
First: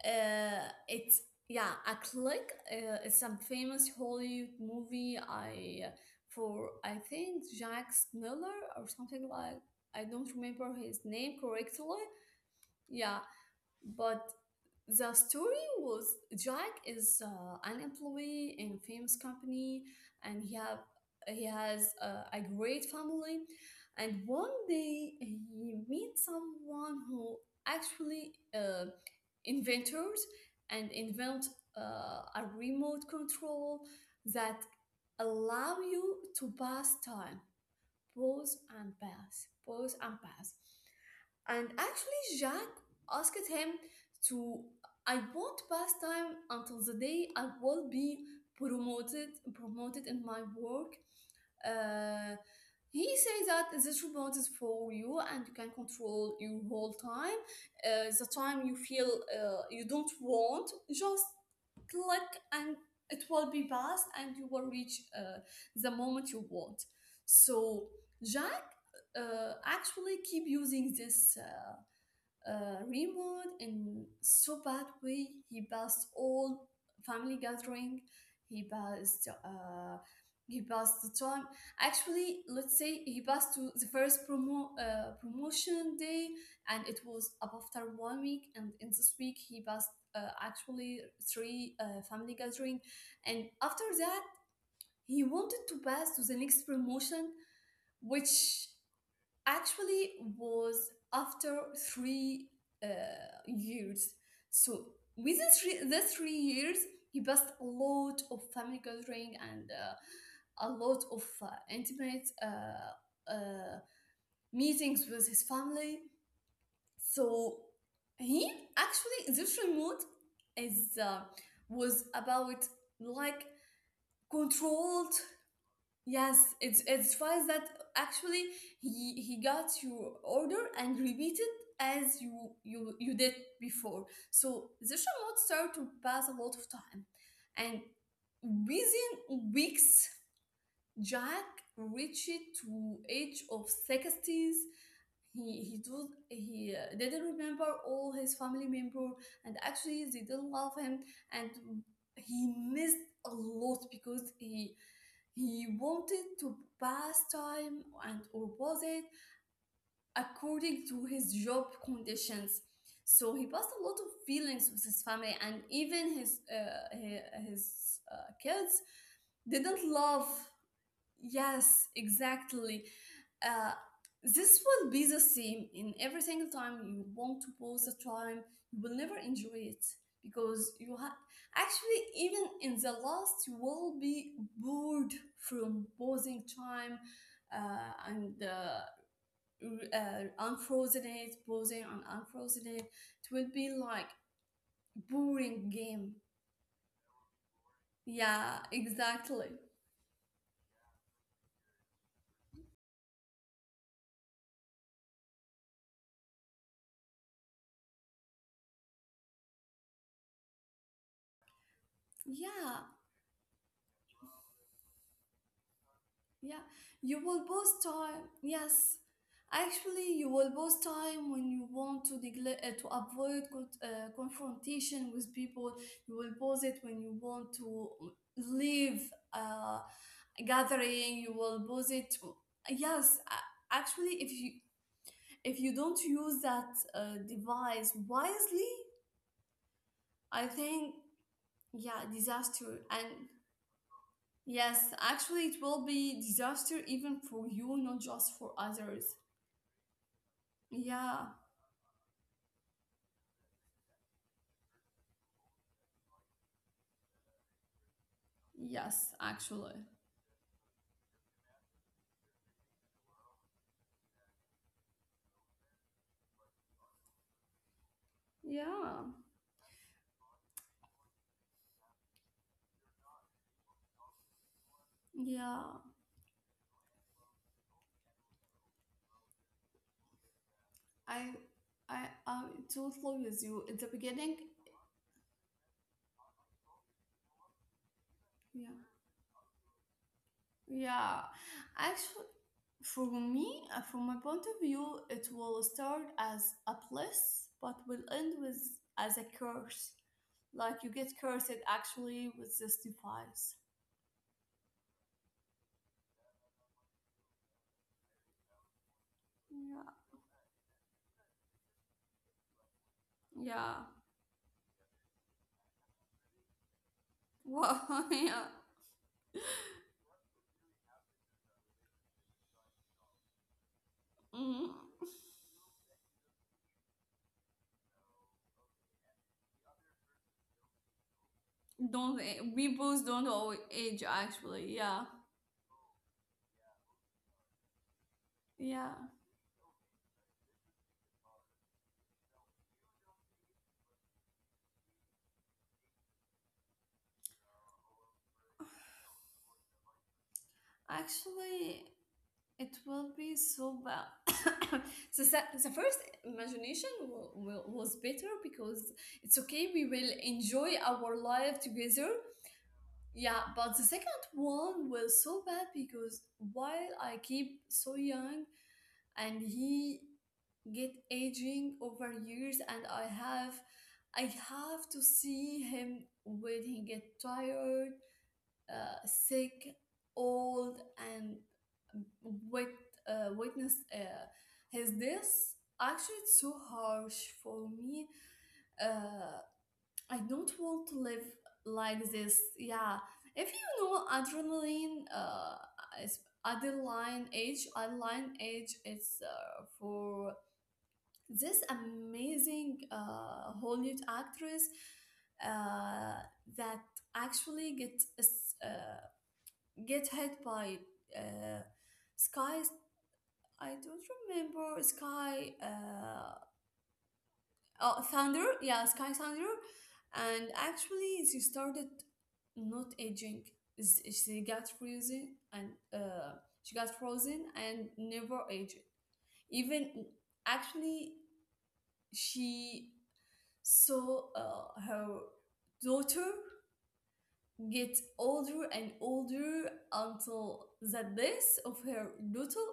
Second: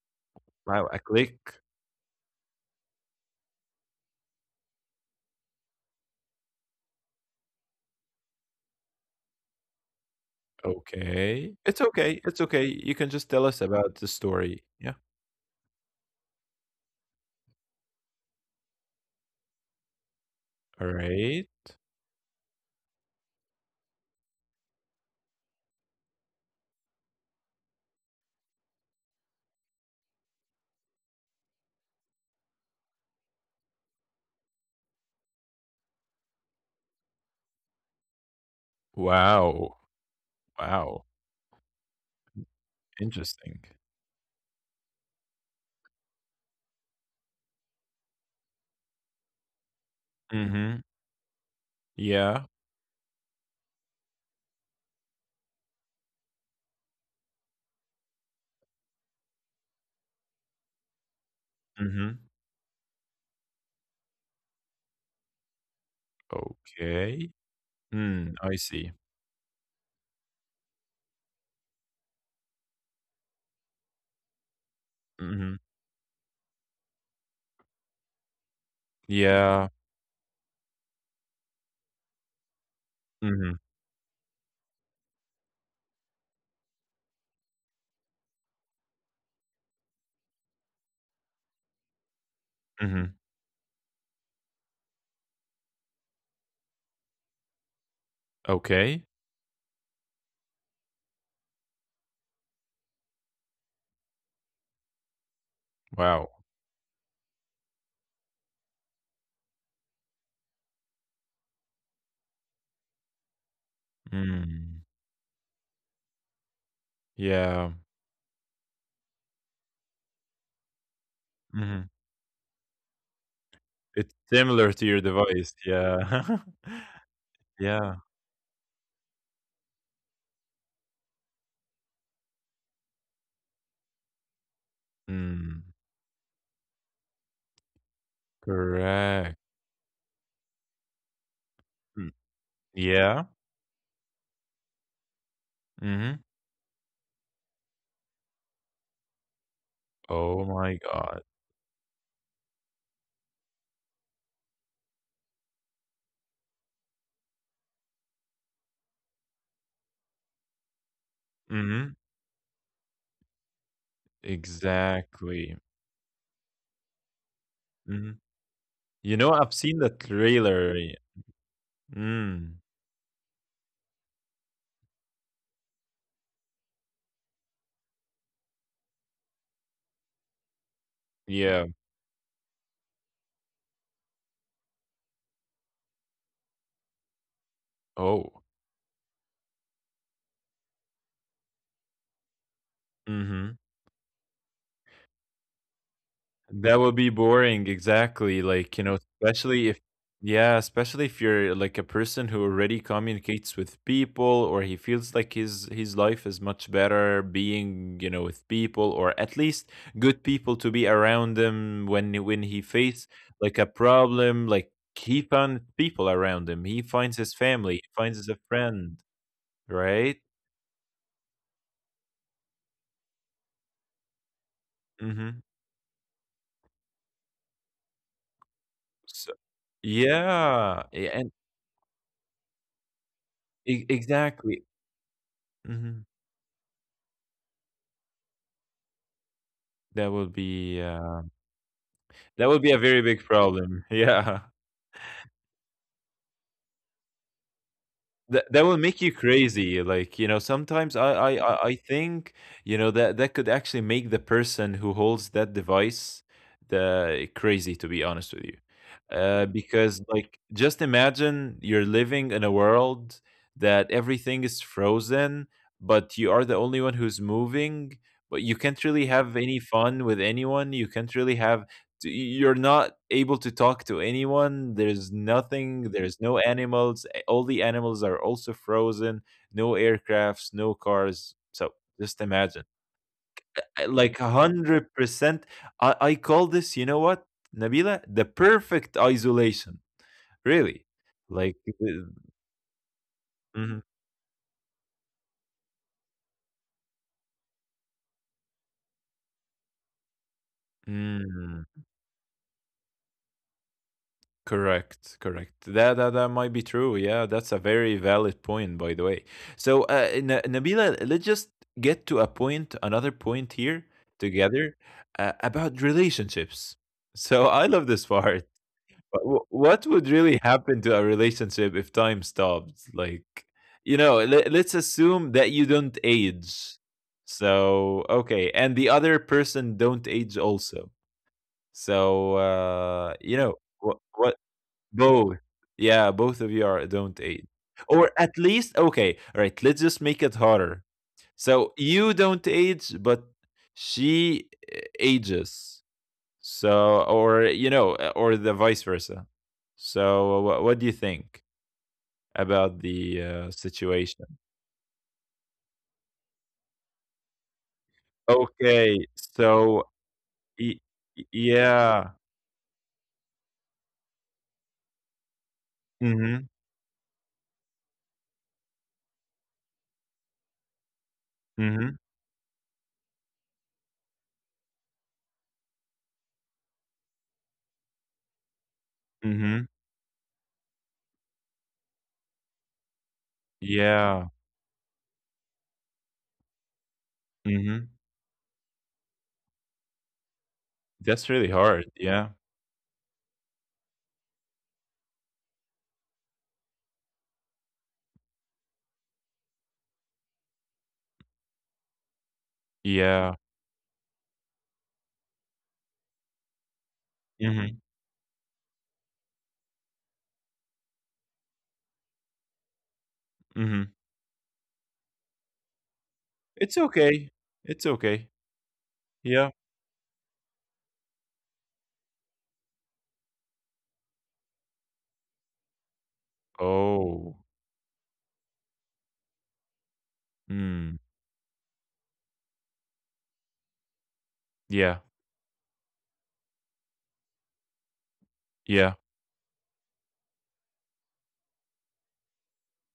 [SPEAKER 1] Wow. I
[SPEAKER 2] It's
[SPEAKER 1] click.
[SPEAKER 2] Yeah, A Click. It's some famous Hollywood movie. I think Jack Miller or something like. I don't remember his name
[SPEAKER 1] Okay. It's
[SPEAKER 2] correctly.
[SPEAKER 1] okay. It's okay. You can
[SPEAKER 2] Yeah,
[SPEAKER 1] just tell us about the
[SPEAKER 2] but
[SPEAKER 1] story. Yeah.
[SPEAKER 2] the story was Jack is an employee in a famous company, and
[SPEAKER 1] All
[SPEAKER 2] he
[SPEAKER 1] right.
[SPEAKER 2] has a great family. And one day he meets someone who actually inventors and invent a remote control that allow you to pass time, pause and pass, pause
[SPEAKER 1] Wow.
[SPEAKER 2] and pass.
[SPEAKER 1] Wow.
[SPEAKER 2] And actually, Jack asked him
[SPEAKER 1] Interesting.
[SPEAKER 2] to, I won't pass time until the day I will be promoted in my work.
[SPEAKER 1] Mhm.
[SPEAKER 2] Uh,
[SPEAKER 1] Yeah.
[SPEAKER 2] he says that this remote is for you and you can control your whole time. The time you feel you don't want, just click
[SPEAKER 1] Mhm.
[SPEAKER 2] and it will be passed and you will reach the moment you want.
[SPEAKER 1] Okay.
[SPEAKER 2] So,
[SPEAKER 1] Mm,
[SPEAKER 2] Jack,
[SPEAKER 1] I see.
[SPEAKER 2] actually keep using this. Remote in so bad way. He
[SPEAKER 1] Mhm.
[SPEAKER 2] passed all family gathering. He passed. Uh,
[SPEAKER 1] Yeah.
[SPEAKER 2] he passed the time. Actually, let's say he passed to the
[SPEAKER 1] Mhm.
[SPEAKER 2] first promotion day, and it was up after one week. And in this week, he passed actually three family gathering, and
[SPEAKER 1] Mhm.
[SPEAKER 2] after that, he wanted to pass to the next promotion, which
[SPEAKER 1] Okay.
[SPEAKER 2] actually was after three uh, years. So within the three
[SPEAKER 1] Wow.
[SPEAKER 2] years, he passed a lot of family gathering and a lot of intimate meetings
[SPEAKER 1] Mm.
[SPEAKER 2] with his family. So
[SPEAKER 1] Yeah.
[SPEAKER 2] he actually this remote is, was
[SPEAKER 1] Mhm.
[SPEAKER 2] about, like,
[SPEAKER 1] It's similar
[SPEAKER 2] controlled.
[SPEAKER 1] to your device.
[SPEAKER 2] Yes,
[SPEAKER 1] Yeah.
[SPEAKER 2] it's twice that
[SPEAKER 1] Yeah.
[SPEAKER 2] actually he got your order and repeat it as you did before. So the remote started to
[SPEAKER 1] Mm.
[SPEAKER 2] pass a lot of time, and within
[SPEAKER 1] Correct.
[SPEAKER 2] weeks, Jack
[SPEAKER 1] Mm.
[SPEAKER 2] reached to age
[SPEAKER 1] Yeah.
[SPEAKER 2] of sixties. he he do
[SPEAKER 1] Mhm.
[SPEAKER 2] he uh, didn't remember all his family member, and actually they didn't love
[SPEAKER 1] Oh
[SPEAKER 2] him,
[SPEAKER 1] my
[SPEAKER 2] and
[SPEAKER 1] God.
[SPEAKER 2] he missed a lot because he wanted to pass time and or was it according to his job
[SPEAKER 1] Mhm.
[SPEAKER 2] conditions, so he passed a lot of feelings with his family, and
[SPEAKER 1] Exactly.
[SPEAKER 2] even his
[SPEAKER 1] Mhm.
[SPEAKER 2] kids
[SPEAKER 1] You know, I've
[SPEAKER 2] didn't
[SPEAKER 1] seen the
[SPEAKER 2] love.
[SPEAKER 1] trailer.
[SPEAKER 2] Yes, exactly.
[SPEAKER 1] Mm.
[SPEAKER 2] Uh, this will be the same in every single time you want to pause the time. You will never enjoy it because you have
[SPEAKER 1] Yeah.
[SPEAKER 2] actually even in the last you will be bored from pausing time, uh, and
[SPEAKER 1] Oh.
[SPEAKER 2] uh, unfrozen it, pausing and unfrozen it. It will be
[SPEAKER 1] Mhm.
[SPEAKER 2] like boring game.
[SPEAKER 1] That would be boring, exactly.
[SPEAKER 2] Yeah,
[SPEAKER 1] Like, you know,
[SPEAKER 2] exactly.
[SPEAKER 1] especially if, yeah, especially if you're like a person who already communicates with people or he feels like his life is much better being, you know, with people or at least good people to be around him when he
[SPEAKER 2] Yeah.
[SPEAKER 1] face like a problem, like he found people
[SPEAKER 2] Yeah,
[SPEAKER 1] around him. He
[SPEAKER 2] you
[SPEAKER 1] finds
[SPEAKER 2] will
[SPEAKER 1] his
[SPEAKER 2] both
[SPEAKER 1] family, he
[SPEAKER 2] time.
[SPEAKER 1] finds his
[SPEAKER 2] Yes,
[SPEAKER 1] friend,
[SPEAKER 2] actually, you
[SPEAKER 1] right?
[SPEAKER 2] will both time when you want to avoid confrontation with
[SPEAKER 1] Mm-hmm.
[SPEAKER 2] people. You will pause it when you want to leave
[SPEAKER 1] So,
[SPEAKER 2] uh, a
[SPEAKER 1] yeah,
[SPEAKER 2] gathering. You
[SPEAKER 1] yeah,
[SPEAKER 2] will
[SPEAKER 1] and
[SPEAKER 2] pause it. Yes, actually, if you
[SPEAKER 1] exactly.
[SPEAKER 2] if you don't
[SPEAKER 1] Hmm.
[SPEAKER 2] use that device wisely,
[SPEAKER 1] That
[SPEAKER 2] I
[SPEAKER 1] will
[SPEAKER 2] think,
[SPEAKER 1] be
[SPEAKER 2] yeah,
[SPEAKER 1] that would
[SPEAKER 2] disaster,
[SPEAKER 1] be a
[SPEAKER 2] and
[SPEAKER 1] very big problem. Yeah.
[SPEAKER 2] yes, actually, it will be disaster even for you, not just for
[SPEAKER 1] That that will
[SPEAKER 2] others.
[SPEAKER 1] make you crazy. Like, you know, sometimes
[SPEAKER 2] Yeah,
[SPEAKER 1] I think, you know, that that could actually make the person who holds that device the crazy, to be honest with you.
[SPEAKER 2] yes, actually.
[SPEAKER 1] Because like just imagine you're living in a world that everything is frozen, but you are the only one who's moving, but you can't
[SPEAKER 2] Yeah,
[SPEAKER 1] really have any fun with anyone. You can't really have you're not able to talk to anyone there's
[SPEAKER 2] yeah.
[SPEAKER 1] nothing there's no animals all the animals are also frozen no aircrafts no
[SPEAKER 2] I
[SPEAKER 1] cars so
[SPEAKER 2] I
[SPEAKER 1] just
[SPEAKER 2] am
[SPEAKER 1] imagine
[SPEAKER 2] totally with you at the
[SPEAKER 1] like a
[SPEAKER 2] beginning.
[SPEAKER 1] 100% I call this you know what nabila the
[SPEAKER 2] Yeah.
[SPEAKER 1] perfect isolation really
[SPEAKER 2] Yeah.
[SPEAKER 1] like the-
[SPEAKER 2] Actually, for me,
[SPEAKER 1] mhm.
[SPEAKER 2] from my point of view, it will start as a bliss, but will end with as a curse. Like you get cursed
[SPEAKER 1] Mm.
[SPEAKER 2] actually with this device.
[SPEAKER 1] Correct, correct. That, that that might be true. Yeah, that's a very valid point, by the way. So,
[SPEAKER 2] Yeah.
[SPEAKER 1] Nabila, let's just get to a point, another point
[SPEAKER 2] Yeah.
[SPEAKER 1] here together about relationships. So, I
[SPEAKER 2] Well,
[SPEAKER 1] love this
[SPEAKER 2] yeah.
[SPEAKER 1] part. But what would really happen to a relationship if time stopped? Like, you know,
[SPEAKER 2] Mm.
[SPEAKER 1] let's assume that you don't age. So, okay, and the other person don't age also.
[SPEAKER 2] Don't a- We
[SPEAKER 1] So,
[SPEAKER 2] both don't always
[SPEAKER 1] you
[SPEAKER 2] age
[SPEAKER 1] know,
[SPEAKER 2] actually.
[SPEAKER 1] what
[SPEAKER 2] Yeah.
[SPEAKER 1] both. Yeah, both of you are don't eat. Or
[SPEAKER 2] Yeah.
[SPEAKER 1] at least okay, all right, let's just make it harder. So you don't age, but she ages. So or you know, or the vice versa. So what do you
[SPEAKER 2] Actually,
[SPEAKER 1] think
[SPEAKER 2] it will be
[SPEAKER 1] about
[SPEAKER 2] so
[SPEAKER 1] the
[SPEAKER 2] bad.
[SPEAKER 1] situation?
[SPEAKER 2] The first imagination was better because it's
[SPEAKER 1] Okay,
[SPEAKER 2] okay. We will
[SPEAKER 1] so
[SPEAKER 2] enjoy our
[SPEAKER 1] y-
[SPEAKER 2] life together.
[SPEAKER 1] yeah.
[SPEAKER 2] Yeah, but the second one was so bad because while
[SPEAKER 1] Mhm.
[SPEAKER 2] I keep so young and he get aging over
[SPEAKER 1] Mhm.
[SPEAKER 2] years, and I have to see him when he get tired, sick,
[SPEAKER 1] Mhm.
[SPEAKER 2] old, and witness
[SPEAKER 1] Yeah.
[SPEAKER 2] his this. Actually, it's so harsh for
[SPEAKER 1] Mhm.
[SPEAKER 2] me. Uh, I don't want to live
[SPEAKER 1] That's really hard.
[SPEAKER 2] like
[SPEAKER 1] Yeah.
[SPEAKER 2] this. Yeah, if you know adrenaline, is adrenaline age, it's for this amazing
[SPEAKER 1] Yeah.
[SPEAKER 2] Hollywood actress uh, that
[SPEAKER 1] Mhm.
[SPEAKER 2] actually uh, get hit by uh, skies.
[SPEAKER 1] Mhm.
[SPEAKER 2] I don't remember sky.
[SPEAKER 1] It's okay. It's okay.
[SPEAKER 2] Oh, thunder. Yeah,
[SPEAKER 1] Yeah.
[SPEAKER 2] sky thunder. And actually, she started not aging. She got
[SPEAKER 1] Oh.
[SPEAKER 2] frozen and never aged. Even
[SPEAKER 1] Mm.
[SPEAKER 2] actually, she saw
[SPEAKER 1] Yeah.
[SPEAKER 2] her daughter get older
[SPEAKER 1] Yeah.
[SPEAKER 2] and older until the days of her daughter,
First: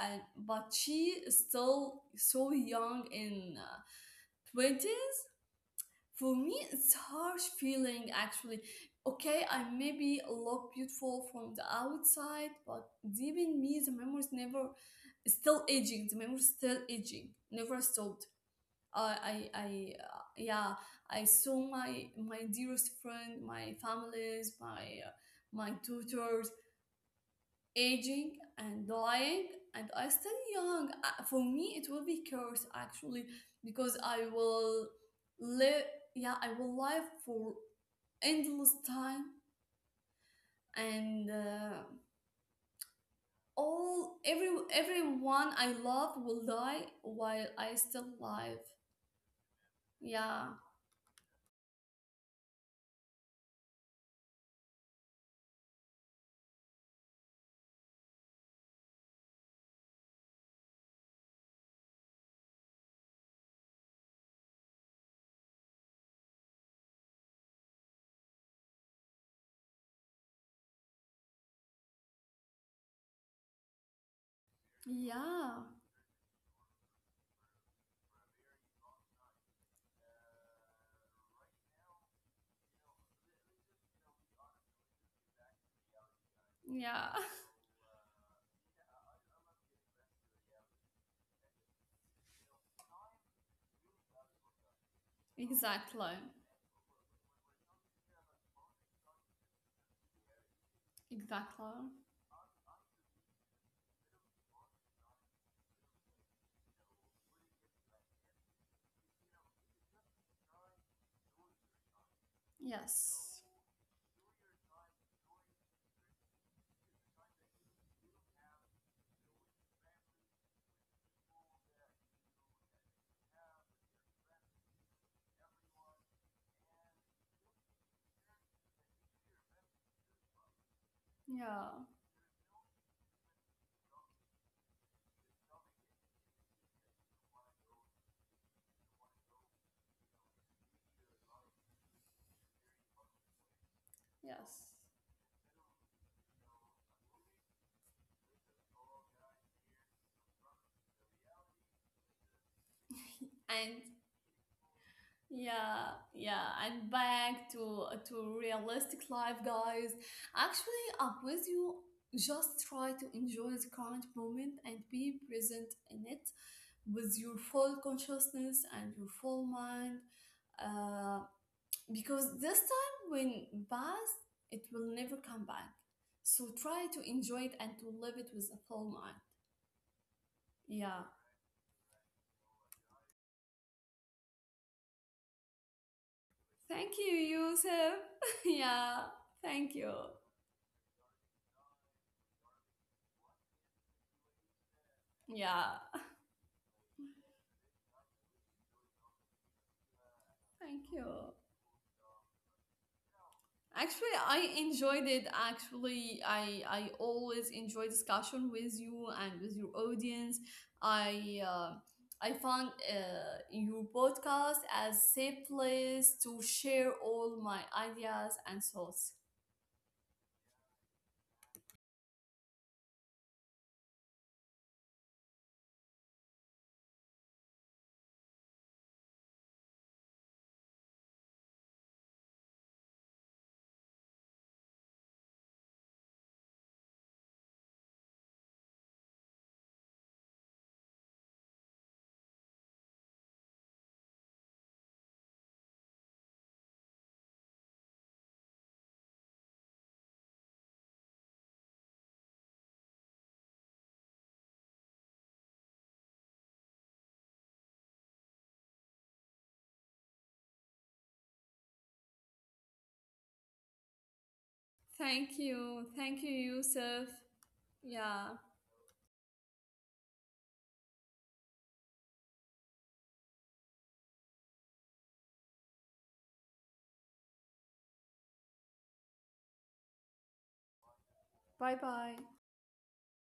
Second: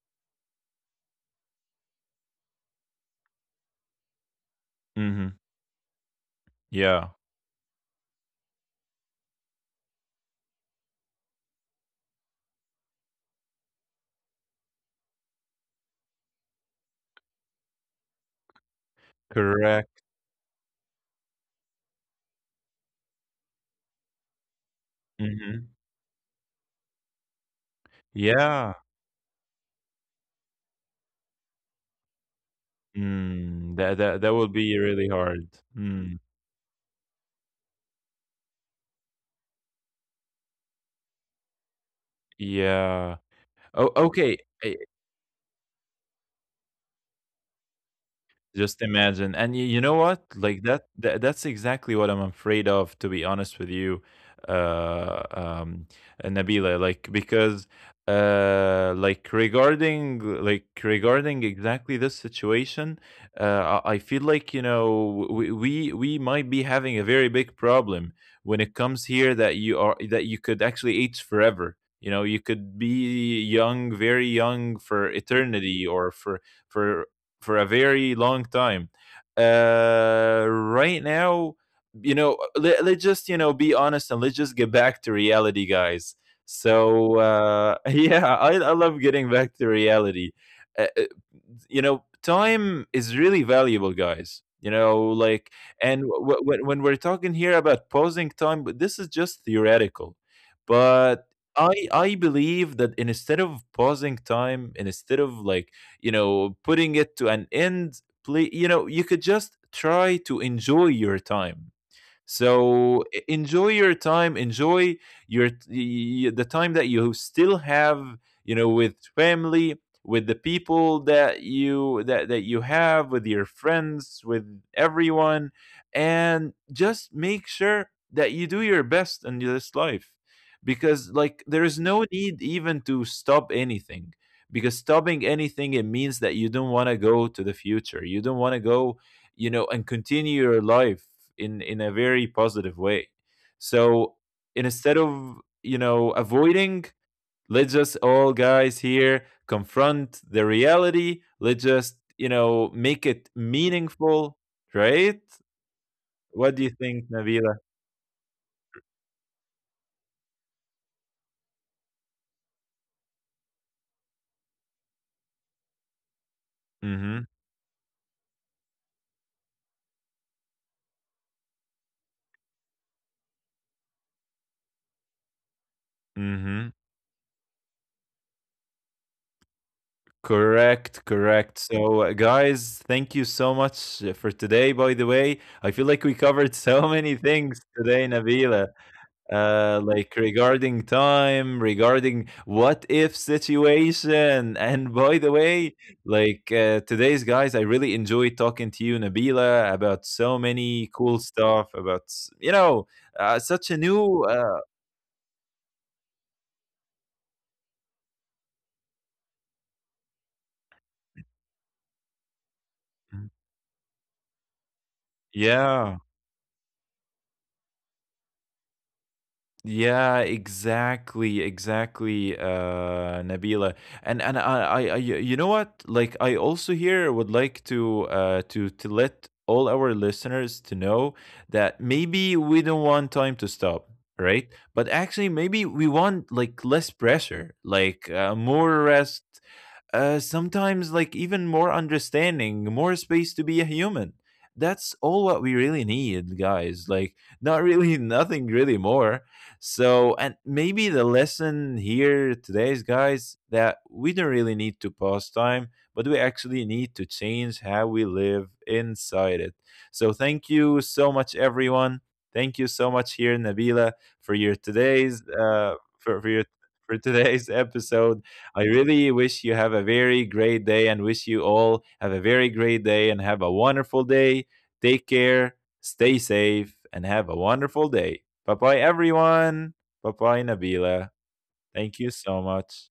[SPEAKER 2] and but she is still so young in 20s.
[SPEAKER 1] Mhm.
[SPEAKER 2] For me, it's
[SPEAKER 1] Yeah.
[SPEAKER 2] harsh feeling actually. Okay, I maybe look beautiful from the outside, but deep in me the memories never still aging, the memories still aging, never stopped.
[SPEAKER 1] Correct.
[SPEAKER 2] Yeah, I saw my dearest friend, my families, my
[SPEAKER 1] Mhm.
[SPEAKER 2] tutors aging and
[SPEAKER 1] Yeah.
[SPEAKER 2] dying, and I still young. For me, it will be curse actually because
[SPEAKER 1] Mm.
[SPEAKER 2] I
[SPEAKER 1] That would
[SPEAKER 2] will
[SPEAKER 1] be really hard.
[SPEAKER 2] live. Yeah,
[SPEAKER 1] Mm.
[SPEAKER 2] I will live for endless time, and
[SPEAKER 1] Yeah. Oh,
[SPEAKER 2] all every
[SPEAKER 1] okay.
[SPEAKER 2] everyone I love will die while I still live.
[SPEAKER 1] Just imagine. And you know what?
[SPEAKER 2] Yeah,
[SPEAKER 1] Like that that's exactly what I'm afraid of, to be honest with you, uh, um, Nabila. Like because like regarding exactly this situation I feel like you know we might be having a very big problem when it comes here that you are that you could actually age forever you know you could be young very young for
[SPEAKER 2] yeah,
[SPEAKER 1] eternity or for for a very long time. Right now, you know, let's just, you know, be honest and let's just get back to reality, guys.
[SPEAKER 2] yeah.
[SPEAKER 1] So, yeah, I love getting back to reality. Uh, uh, you know, time is really valuable, guys. You know, like,
[SPEAKER 2] Exactly.
[SPEAKER 1] and when we're talking here about pausing time, but this is just theoretical. But
[SPEAKER 2] Exactly.
[SPEAKER 1] I believe that instead of pausing time, instead of like you know putting it to an end play you know you could just try to enjoy your time so
[SPEAKER 2] Yes.
[SPEAKER 1] enjoy your time, enjoy the time that you still have, you know, with family, with the people that you that that you have, with your friends, with everyone, and just make sure that you do your best in this life because
[SPEAKER 2] Yeah.
[SPEAKER 1] like there is no need even to stop anything because stopping anything it means that you don't want to go to the future you don't want to go you know and continue your life in a very positive way so
[SPEAKER 2] Yes.
[SPEAKER 1] instead of you know avoiding let's just all guys here confront the reality let's just you know make it
[SPEAKER 2] And
[SPEAKER 1] meaningful right
[SPEAKER 2] yeah, yeah. And
[SPEAKER 1] what do you think
[SPEAKER 2] back to
[SPEAKER 1] nabila
[SPEAKER 2] to realistic life, guys. Actually, I'm with you. Just try to enjoy the current moment and be present in it with your
[SPEAKER 1] mm-hmm
[SPEAKER 2] full consciousness and your full mind. Uh, because this time when passed, it will never come back. So try to
[SPEAKER 1] mm-hmm
[SPEAKER 2] enjoy it and to live it with a full mind. Yeah.
[SPEAKER 1] correct correct so guys thank you so much for today by the way I feel like we
[SPEAKER 2] Thank
[SPEAKER 1] covered
[SPEAKER 2] you,
[SPEAKER 1] so many
[SPEAKER 2] Yusuf.
[SPEAKER 1] things today
[SPEAKER 2] Yeah.
[SPEAKER 1] nabila
[SPEAKER 2] Thank you.
[SPEAKER 1] like regarding time, regarding what if situation. And by
[SPEAKER 2] Yeah.
[SPEAKER 1] the way, like today's guys, I really enjoyed talking to you, Nabila, about so
[SPEAKER 2] Thank
[SPEAKER 1] many
[SPEAKER 2] you.
[SPEAKER 1] cool stuff, about, you know, such
[SPEAKER 2] Actually,
[SPEAKER 1] a
[SPEAKER 2] I
[SPEAKER 1] new,
[SPEAKER 2] enjoyed it. Actually, I always enjoy discussion with you and with your audience. I uh, I found your podcast as safe place
[SPEAKER 1] yeah.
[SPEAKER 2] to share all my ideas and thoughts.
[SPEAKER 1] Yeah, exactly, exactly, Nabila. And I, you know what? Like, I also here would like to to let all our listeners to know that maybe we don't want time to stop, right? But actually, maybe we want like less pressure, like more rest, sometimes like even more understanding, more space to be a human. That's all what we really need, guys. Like, not really, nothing really more. So, and maybe the lesson here today is, guys, that we don't really need to pause time, but we actually need to change how we live inside it. So, thank you so much, everyone. Thank you so much here, Nabila, for your
[SPEAKER 2] Thank
[SPEAKER 1] today's
[SPEAKER 2] you. Thank you,
[SPEAKER 1] for your
[SPEAKER 2] Yusuf.
[SPEAKER 1] for today's
[SPEAKER 2] Yeah.
[SPEAKER 1] episode I really wish you have a very great day and wish you all have a very great day and have a wonderful day. Take care, stay safe, and have a wonderful day. Bye bye, everyone. Bye bye, Nabila.
[SPEAKER 2] Bye bye.
[SPEAKER 1] Thank you so much.